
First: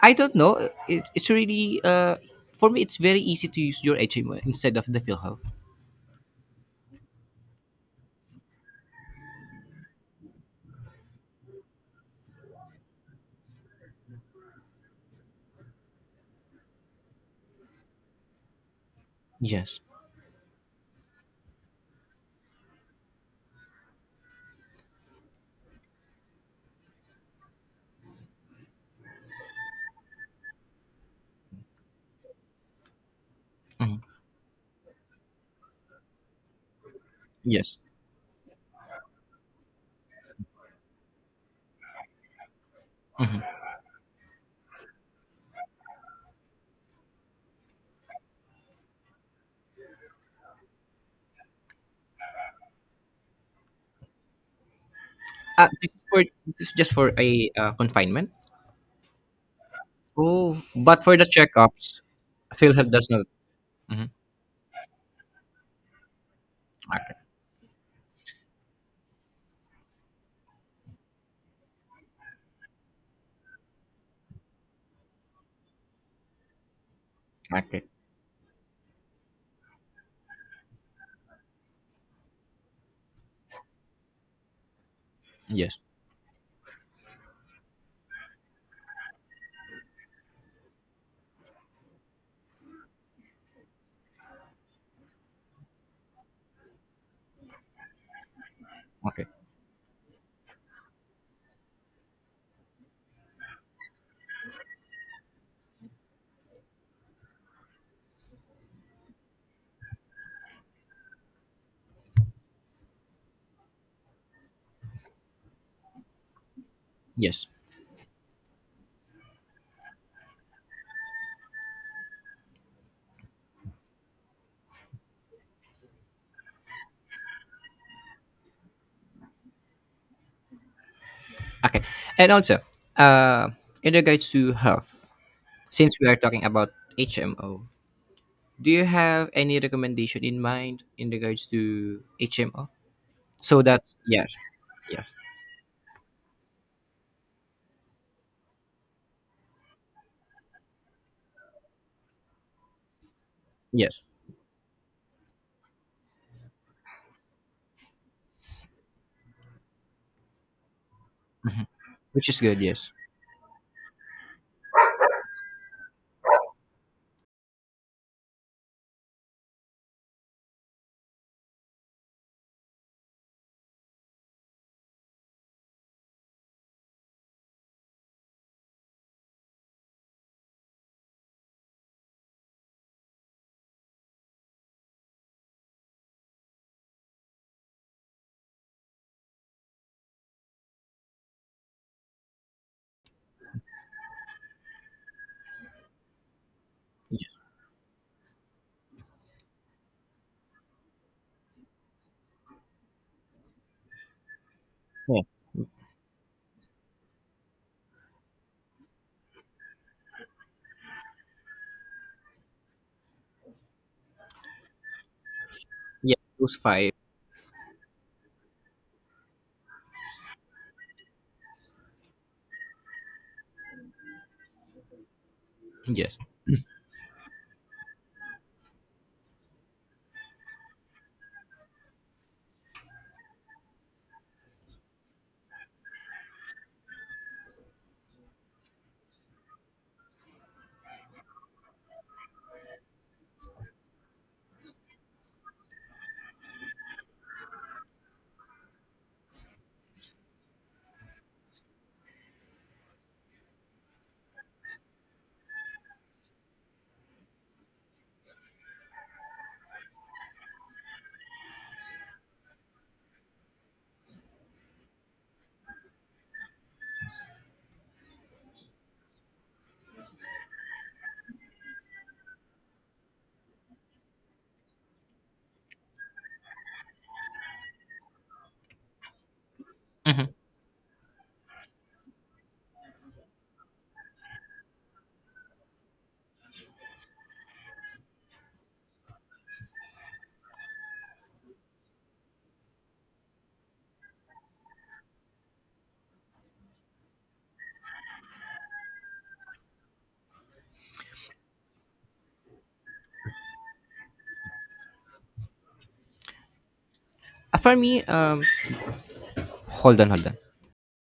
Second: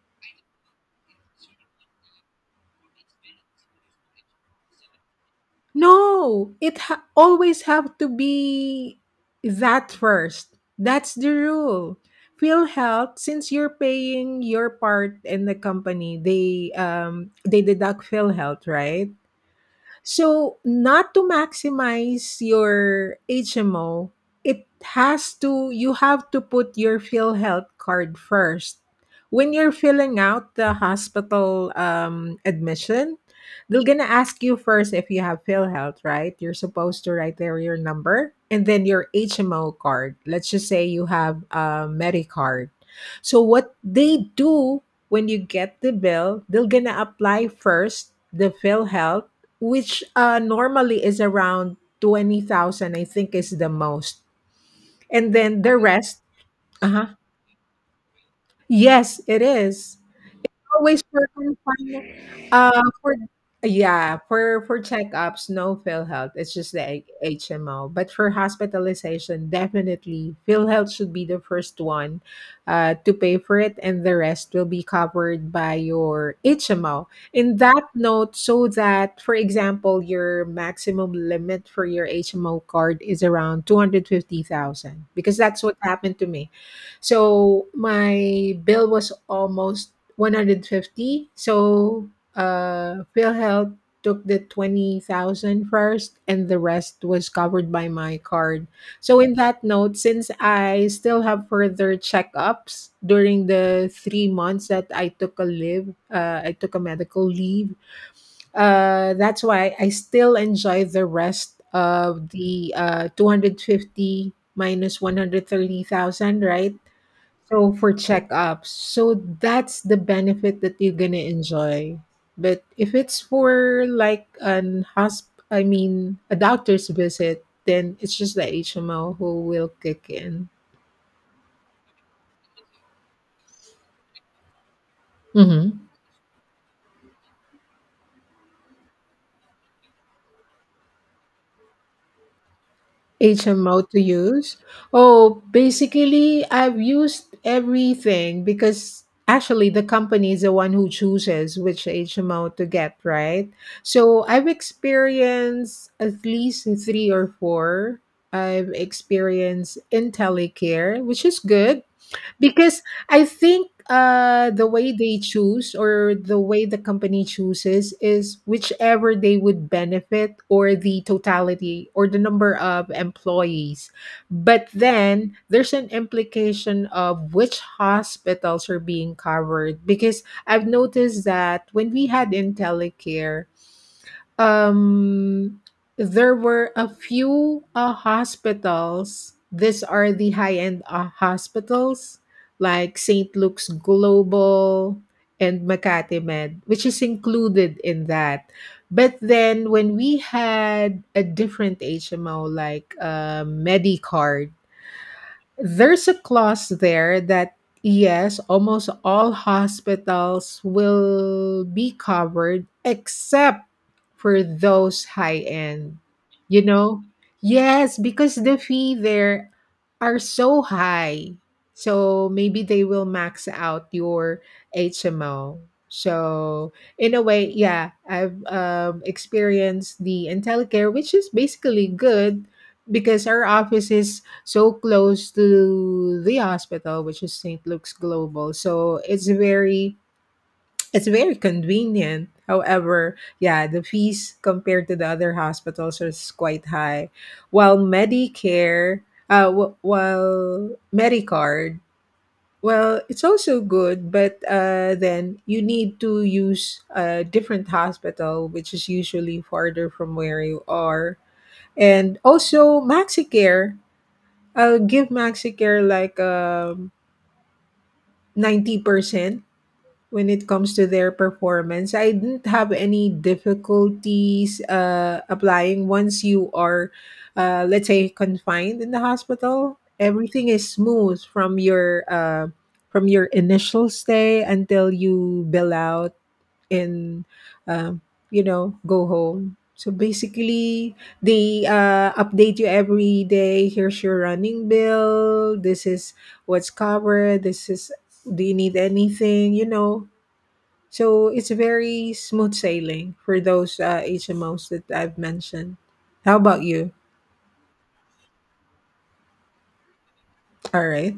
Speaker 1: I don't know. It's really, for me, it's very easy to use your HMO instead of the PhilHealth.
Speaker 2: No, always have to be that first. That's the rule. Feel health since you're paying your part in the company, they deduct Phil health, right?
Speaker 1: Yes.
Speaker 2: So, not to maximize your HMO, it has to you have to put your PhilHealth card first. When you're filling out the hospital admission, they're
Speaker 1: Mhm.
Speaker 2: gonna ask you first if you have PhilHealth, right? You're supposed to write there your
Speaker 1: Yes.
Speaker 2: number and then your HMO card. Let's just say you have a MediCard. So
Speaker 1: Mhm.
Speaker 2: what they do when you get the bill, they're gonna apply first the PhilHealth which normally is around 20,000, I think is the most. And then the
Speaker 1: This is
Speaker 2: rest,
Speaker 1: for, this is just for
Speaker 2: uh-huh.
Speaker 1: a confinement.
Speaker 2: Yes, it is
Speaker 1: Oh,
Speaker 2: always
Speaker 1: but for the
Speaker 2: for
Speaker 1: checkups,
Speaker 2: confinement.
Speaker 1: PhilHealth does
Speaker 2: For
Speaker 1: not. Mhm.
Speaker 2: Yeah, for checkups, no Phil Health. It's just the
Speaker 1: Okay.
Speaker 2: HMO. But for hospitalization, definitely Phil Health should be the first one to pay for it, and the rest will be covered by your HMO. In that note, so that for example, your maximum limit for your HMO card is around 250,000, because that's what
Speaker 1: Yes.
Speaker 2: happened to me. So my bill was almost 150, so PhilHealth took the 20,000 first, and the rest was covered by my card. So
Speaker 1: Okay.
Speaker 2: in that note, since I still have further checkups during the 3 months that I took a medical leave. That's why I still enjoy the rest of the 250 minus 130,000, right?
Speaker 1: Yes.
Speaker 2: So for checkups, so that's the benefit that you're gonna enjoy. But if it's for like I mean a doctor's visit, then it's just the HMO who will kick in.
Speaker 1: Okay. And also, uh, in regards to health,
Speaker 2: Mhm.
Speaker 1: since we are talking about HMO, do you have any recommendation in mind in regards to HMO? So
Speaker 2: HMO
Speaker 1: that,
Speaker 2: to
Speaker 1: yes,
Speaker 2: use?
Speaker 1: yes,
Speaker 2: Oh, basically, I've used everything because actually the company is the one who chooses which HMO to get, right?
Speaker 1: yes,
Speaker 2: So I've experienced at least three or four. I've experienced IntelliCare, which is good
Speaker 1: which is good.
Speaker 2: because
Speaker 1: Yes,
Speaker 2: I think the way they choose or the way the company chooses is whichever they would benefit or the totality or the number of employees, but then there's an implication of which hospitals are being covered because I've noticed that when we had IntelliCare. Um, there were a few hospitals. These are the high end hospitals like St. Luke's Global and Makati Med, which is
Speaker 1: yes,
Speaker 2: included in that. But then when we had a different HMO like MediCard,
Speaker 1: yeah,
Speaker 2: there's a clause there that yes, almost all hospitals will be covered except for those high end.
Speaker 1: yeah. Those
Speaker 2: You
Speaker 1: five.
Speaker 2: know? Yes, because the fee there are so high. So maybe they will max out your HMO.
Speaker 1: Yes.
Speaker 2: So in a way, yeah, I've experienced the IntelliCare, which is basically good because our office is so close to the hospital, which is St. Luke's Global. So it's very convenient. However, yeah, the fees compared to the other hospitals is quite high. While Medicare, while Medicard, well, it's also good, but then you need to use a different hospital, which is usually farther from where you are. And also, Maxicare I'll give Maxicare like 90% when it comes to their performance. I didn't have any difficulties applying once you are, let's say, confined in the hospital.
Speaker 1: Hmm.
Speaker 2: Everything is smooth from your initial stay until you bill out and um, go home. So basically they update you every day. Here's your running bill. This is what's covered. This is Do you need anything? So it's very smooth sailing for those HMOs that I've mentioned. How about you?
Speaker 1: For me, hold on, hold on.
Speaker 2: All right.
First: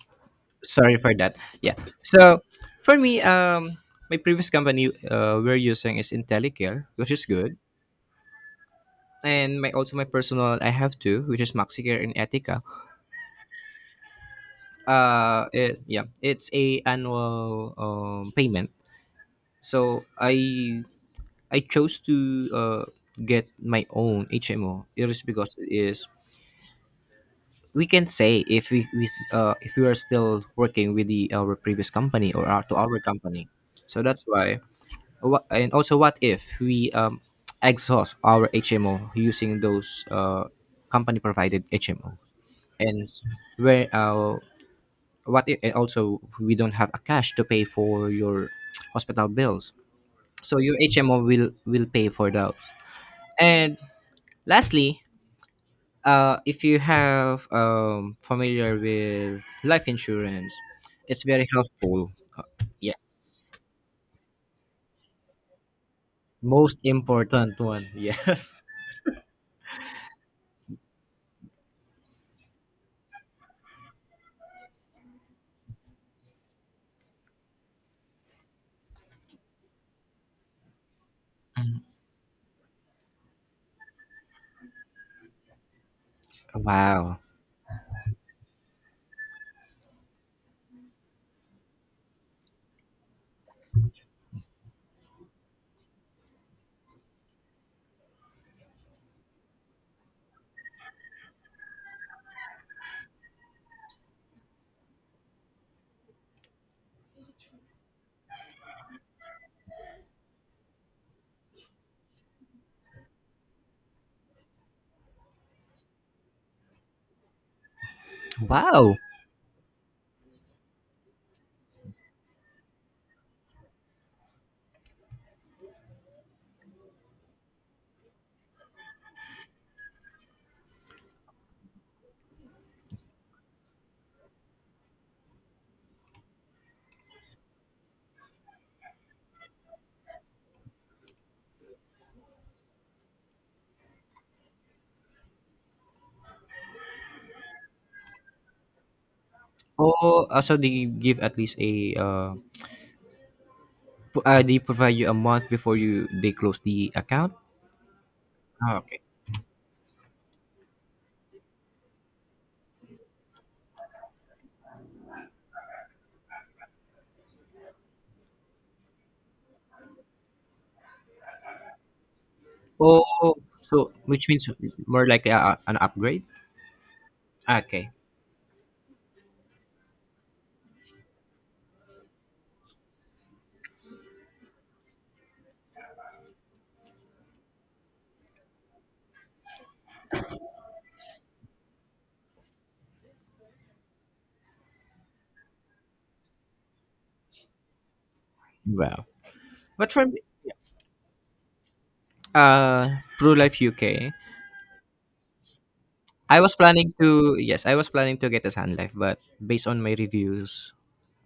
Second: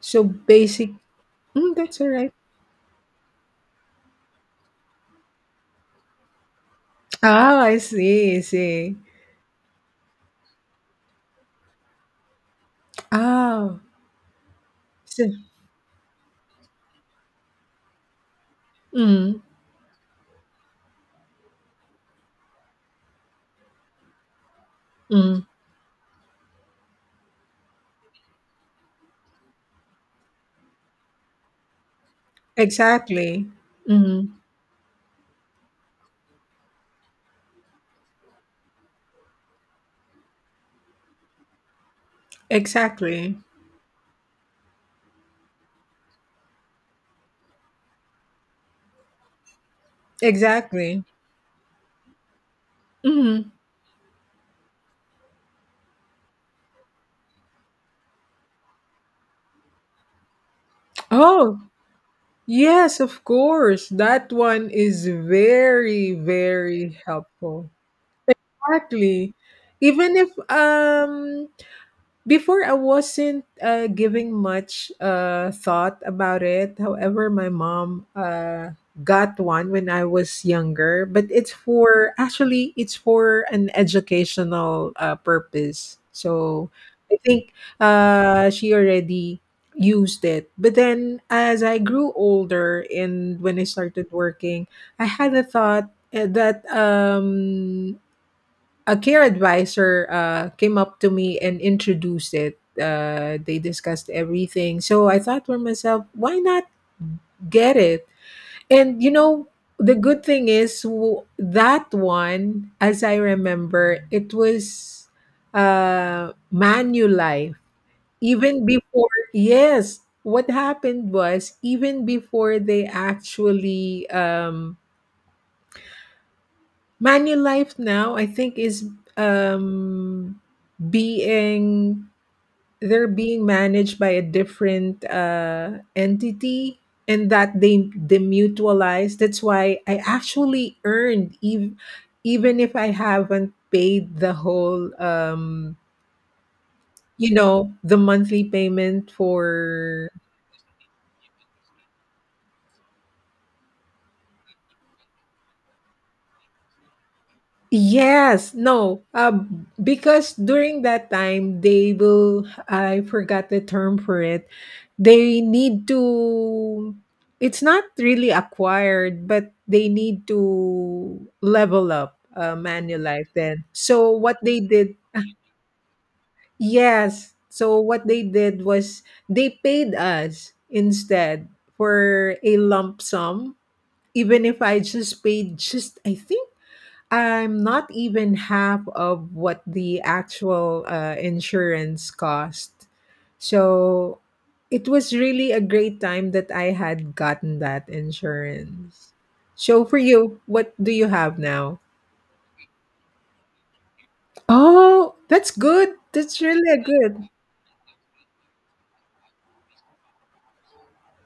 Speaker 2: so basic
Speaker 1: Sorry for that. Yeah.
Speaker 2: That's all right.
Speaker 1: So for me, my previous company, we're using is IntelliCare, which is good.
Speaker 2: Oh, I see, I see.
Speaker 1: And my, also my personal, I have two, which is Maxicare and Etica.
Speaker 2: Oh, so.
Speaker 1: It's a annual payment.
Speaker 2: mm,
Speaker 1: So I chose to uh, get my own HMO. It is
Speaker 2: mm,
Speaker 1: because it is, we can say, if, if we are still working with the our previous company, or our, to our
Speaker 2: exactly.
Speaker 1: company. So that's
Speaker 2: Mm-hmm.
Speaker 1: why. And also, what if we, exhaust our HMO using those company provided HMO? And s-
Speaker 2: Exactly.
Speaker 1: where, what if, and also we don't have a cash to pay for your hospital bills, so your
Speaker 2: Exactly.
Speaker 1: HMO will pay for those.
Speaker 2: Mhm.
Speaker 1: And lastly, if you have, familiar with life insurance, it's very
Speaker 2: Oh,
Speaker 1: helpful.
Speaker 2: yes, of
Speaker 1: Yes,
Speaker 2: course. That one is very,
Speaker 1: most
Speaker 2: very
Speaker 1: important
Speaker 2: helpful.
Speaker 1: one. Yes.
Speaker 2: Exactly. Even if Before, I wasn't giving much thought about it. However, my mom got one when I was younger, but it's for actually it's for an educational purpose. So I
Speaker 1: Wow.
Speaker 2: think she already used it. But then as I grew older and when I started working, I had a thought that a care advisor came up to me and introduced it. They discussed everything. So I thought for myself, why not get it? And the good thing is that one, as I remember, it was Manulife. Even
Speaker 1: Wow.
Speaker 2: before, yes, what happened was even before they actually Manulife now, I think, is um, being they're being managed by a different entity, and that they demutualized. That's why I actually earned even if I haven't paid the whole, the monthly payment for.
Speaker 1: Oh, so they give at least a, they provide you a month before you they close the account.
Speaker 2: Yes,
Speaker 1: Ah, okay.
Speaker 2: no, because during that time they will, I forgot the term for it, they need to, it's not really acquired, but they need to level up
Speaker 1: Oh, oh,
Speaker 2: Manulife
Speaker 1: oh.
Speaker 2: then.
Speaker 1: So
Speaker 2: So
Speaker 1: which
Speaker 2: what
Speaker 1: means
Speaker 2: they did,
Speaker 1: more like a, an upgrade?
Speaker 2: yes,
Speaker 1: Ah,
Speaker 2: so
Speaker 1: okay.
Speaker 2: what they did was they paid us instead for a lump sum, even if I just paid I think I'm not even half of what the actual insurance cost. So it was really a great time that I had gotten that
Speaker 1: Wow.
Speaker 2: insurance. So
Speaker 1: But
Speaker 2: for
Speaker 1: for me,
Speaker 2: you, what do you have now?
Speaker 1: Pro Life UK,
Speaker 2: Oh, that's good. That's
Speaker 1: I was
Speaker 2: really a
Speaker 1: planning
Speaker 2: good.
Speaker 1: to, yes, I was planning to get a Sun Life, but based on my reviews,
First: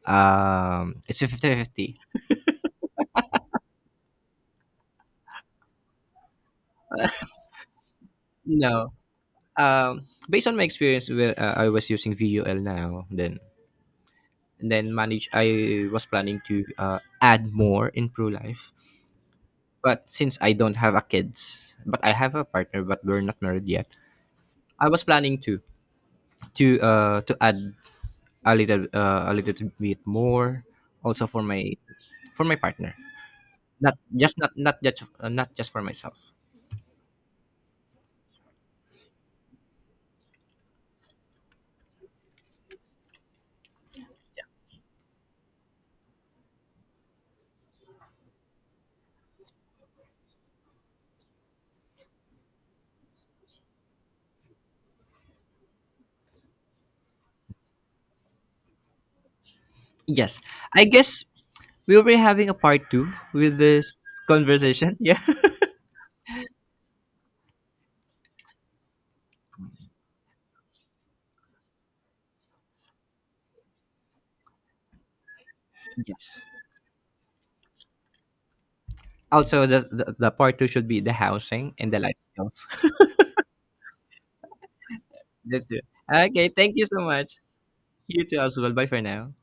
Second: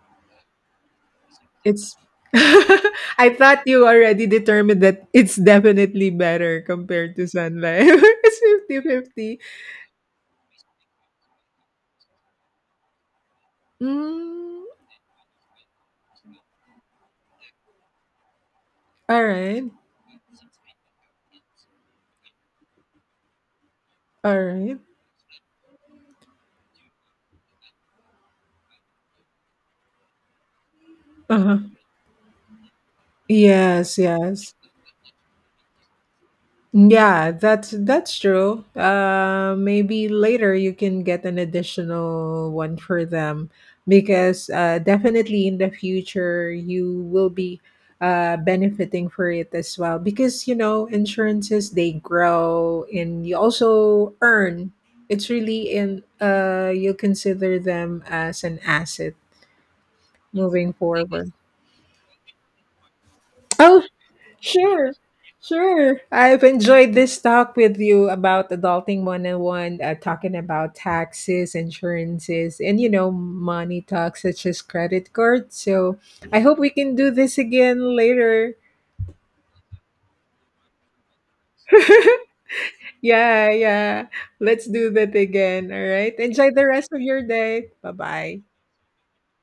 Speaker 1: it's a 50 fifty.
Speaker 2: It's I thought you already determined that it's definitely better compared to Sun Life. It's fifty-fifty.
Speaker 1: No.
Speaker 2: 50.
Speaker 1: Based on my experience where, I was using VUL now, then
Speaker 2: Mm,
Speaker 1: then manage I was planning to add more in Pro Life.
Speaker 2: all right.
Speaker 1: But since I don't have a kids, but I have a partner but we're not married yet.
Speaker 2: All right.
Speaker 1: I was planning to, to add a, little a little bit more, also for
Speaker 2: Uh-huh.
Speaker 1: my, for my partner, not
Speaker 2: Yes,
Speaker 1: just,
Speaker 2: yes.
Speaker 1: not just for myself.
Speaker 2: Yeah, that's true. Maybe later you can get an additional one for them because definitely in the future you will be benefiting for it as well because insurances they grow and you also earn. It's really in you consider them as an asset
Speaker 1: Yes,
Speaker 2: moving
Speaker 1: I guess
Speaker 2: forward.
Speaker 1: we'll be having a part two with
Speaker 2: Oh,
Speaker 1: this
Speaker 2: sure.
Speaker 1: conversation. Yeah.
Speaker 2: Sure. I've enjoyed this talk with you about adulting 101, talking about taxes, insurances, and money talks such as credit cards. So I
Speaker 1: Yes,
Speaker 2: hope we can do this again later.
Speaker 1: also the part two should be the housing and the life skills.
Speaker 2: Yeah, yeah. Let's do that
Speaker 1: That's
Speaker 2: again.
Speaker 1: it.
Speaker 2: All right.
Speaker 1: Okay,
Speaker 2: Enjoy the
Speaker 1: thank you
Speaker 2: rest
Speaker 1: so
Speaker 2: of your
Speaker 1: much.
Speaker 2: day. Bye
Speaker 1: You too
Speaker 2: bye.
Speaker 1: as well. Bye for now.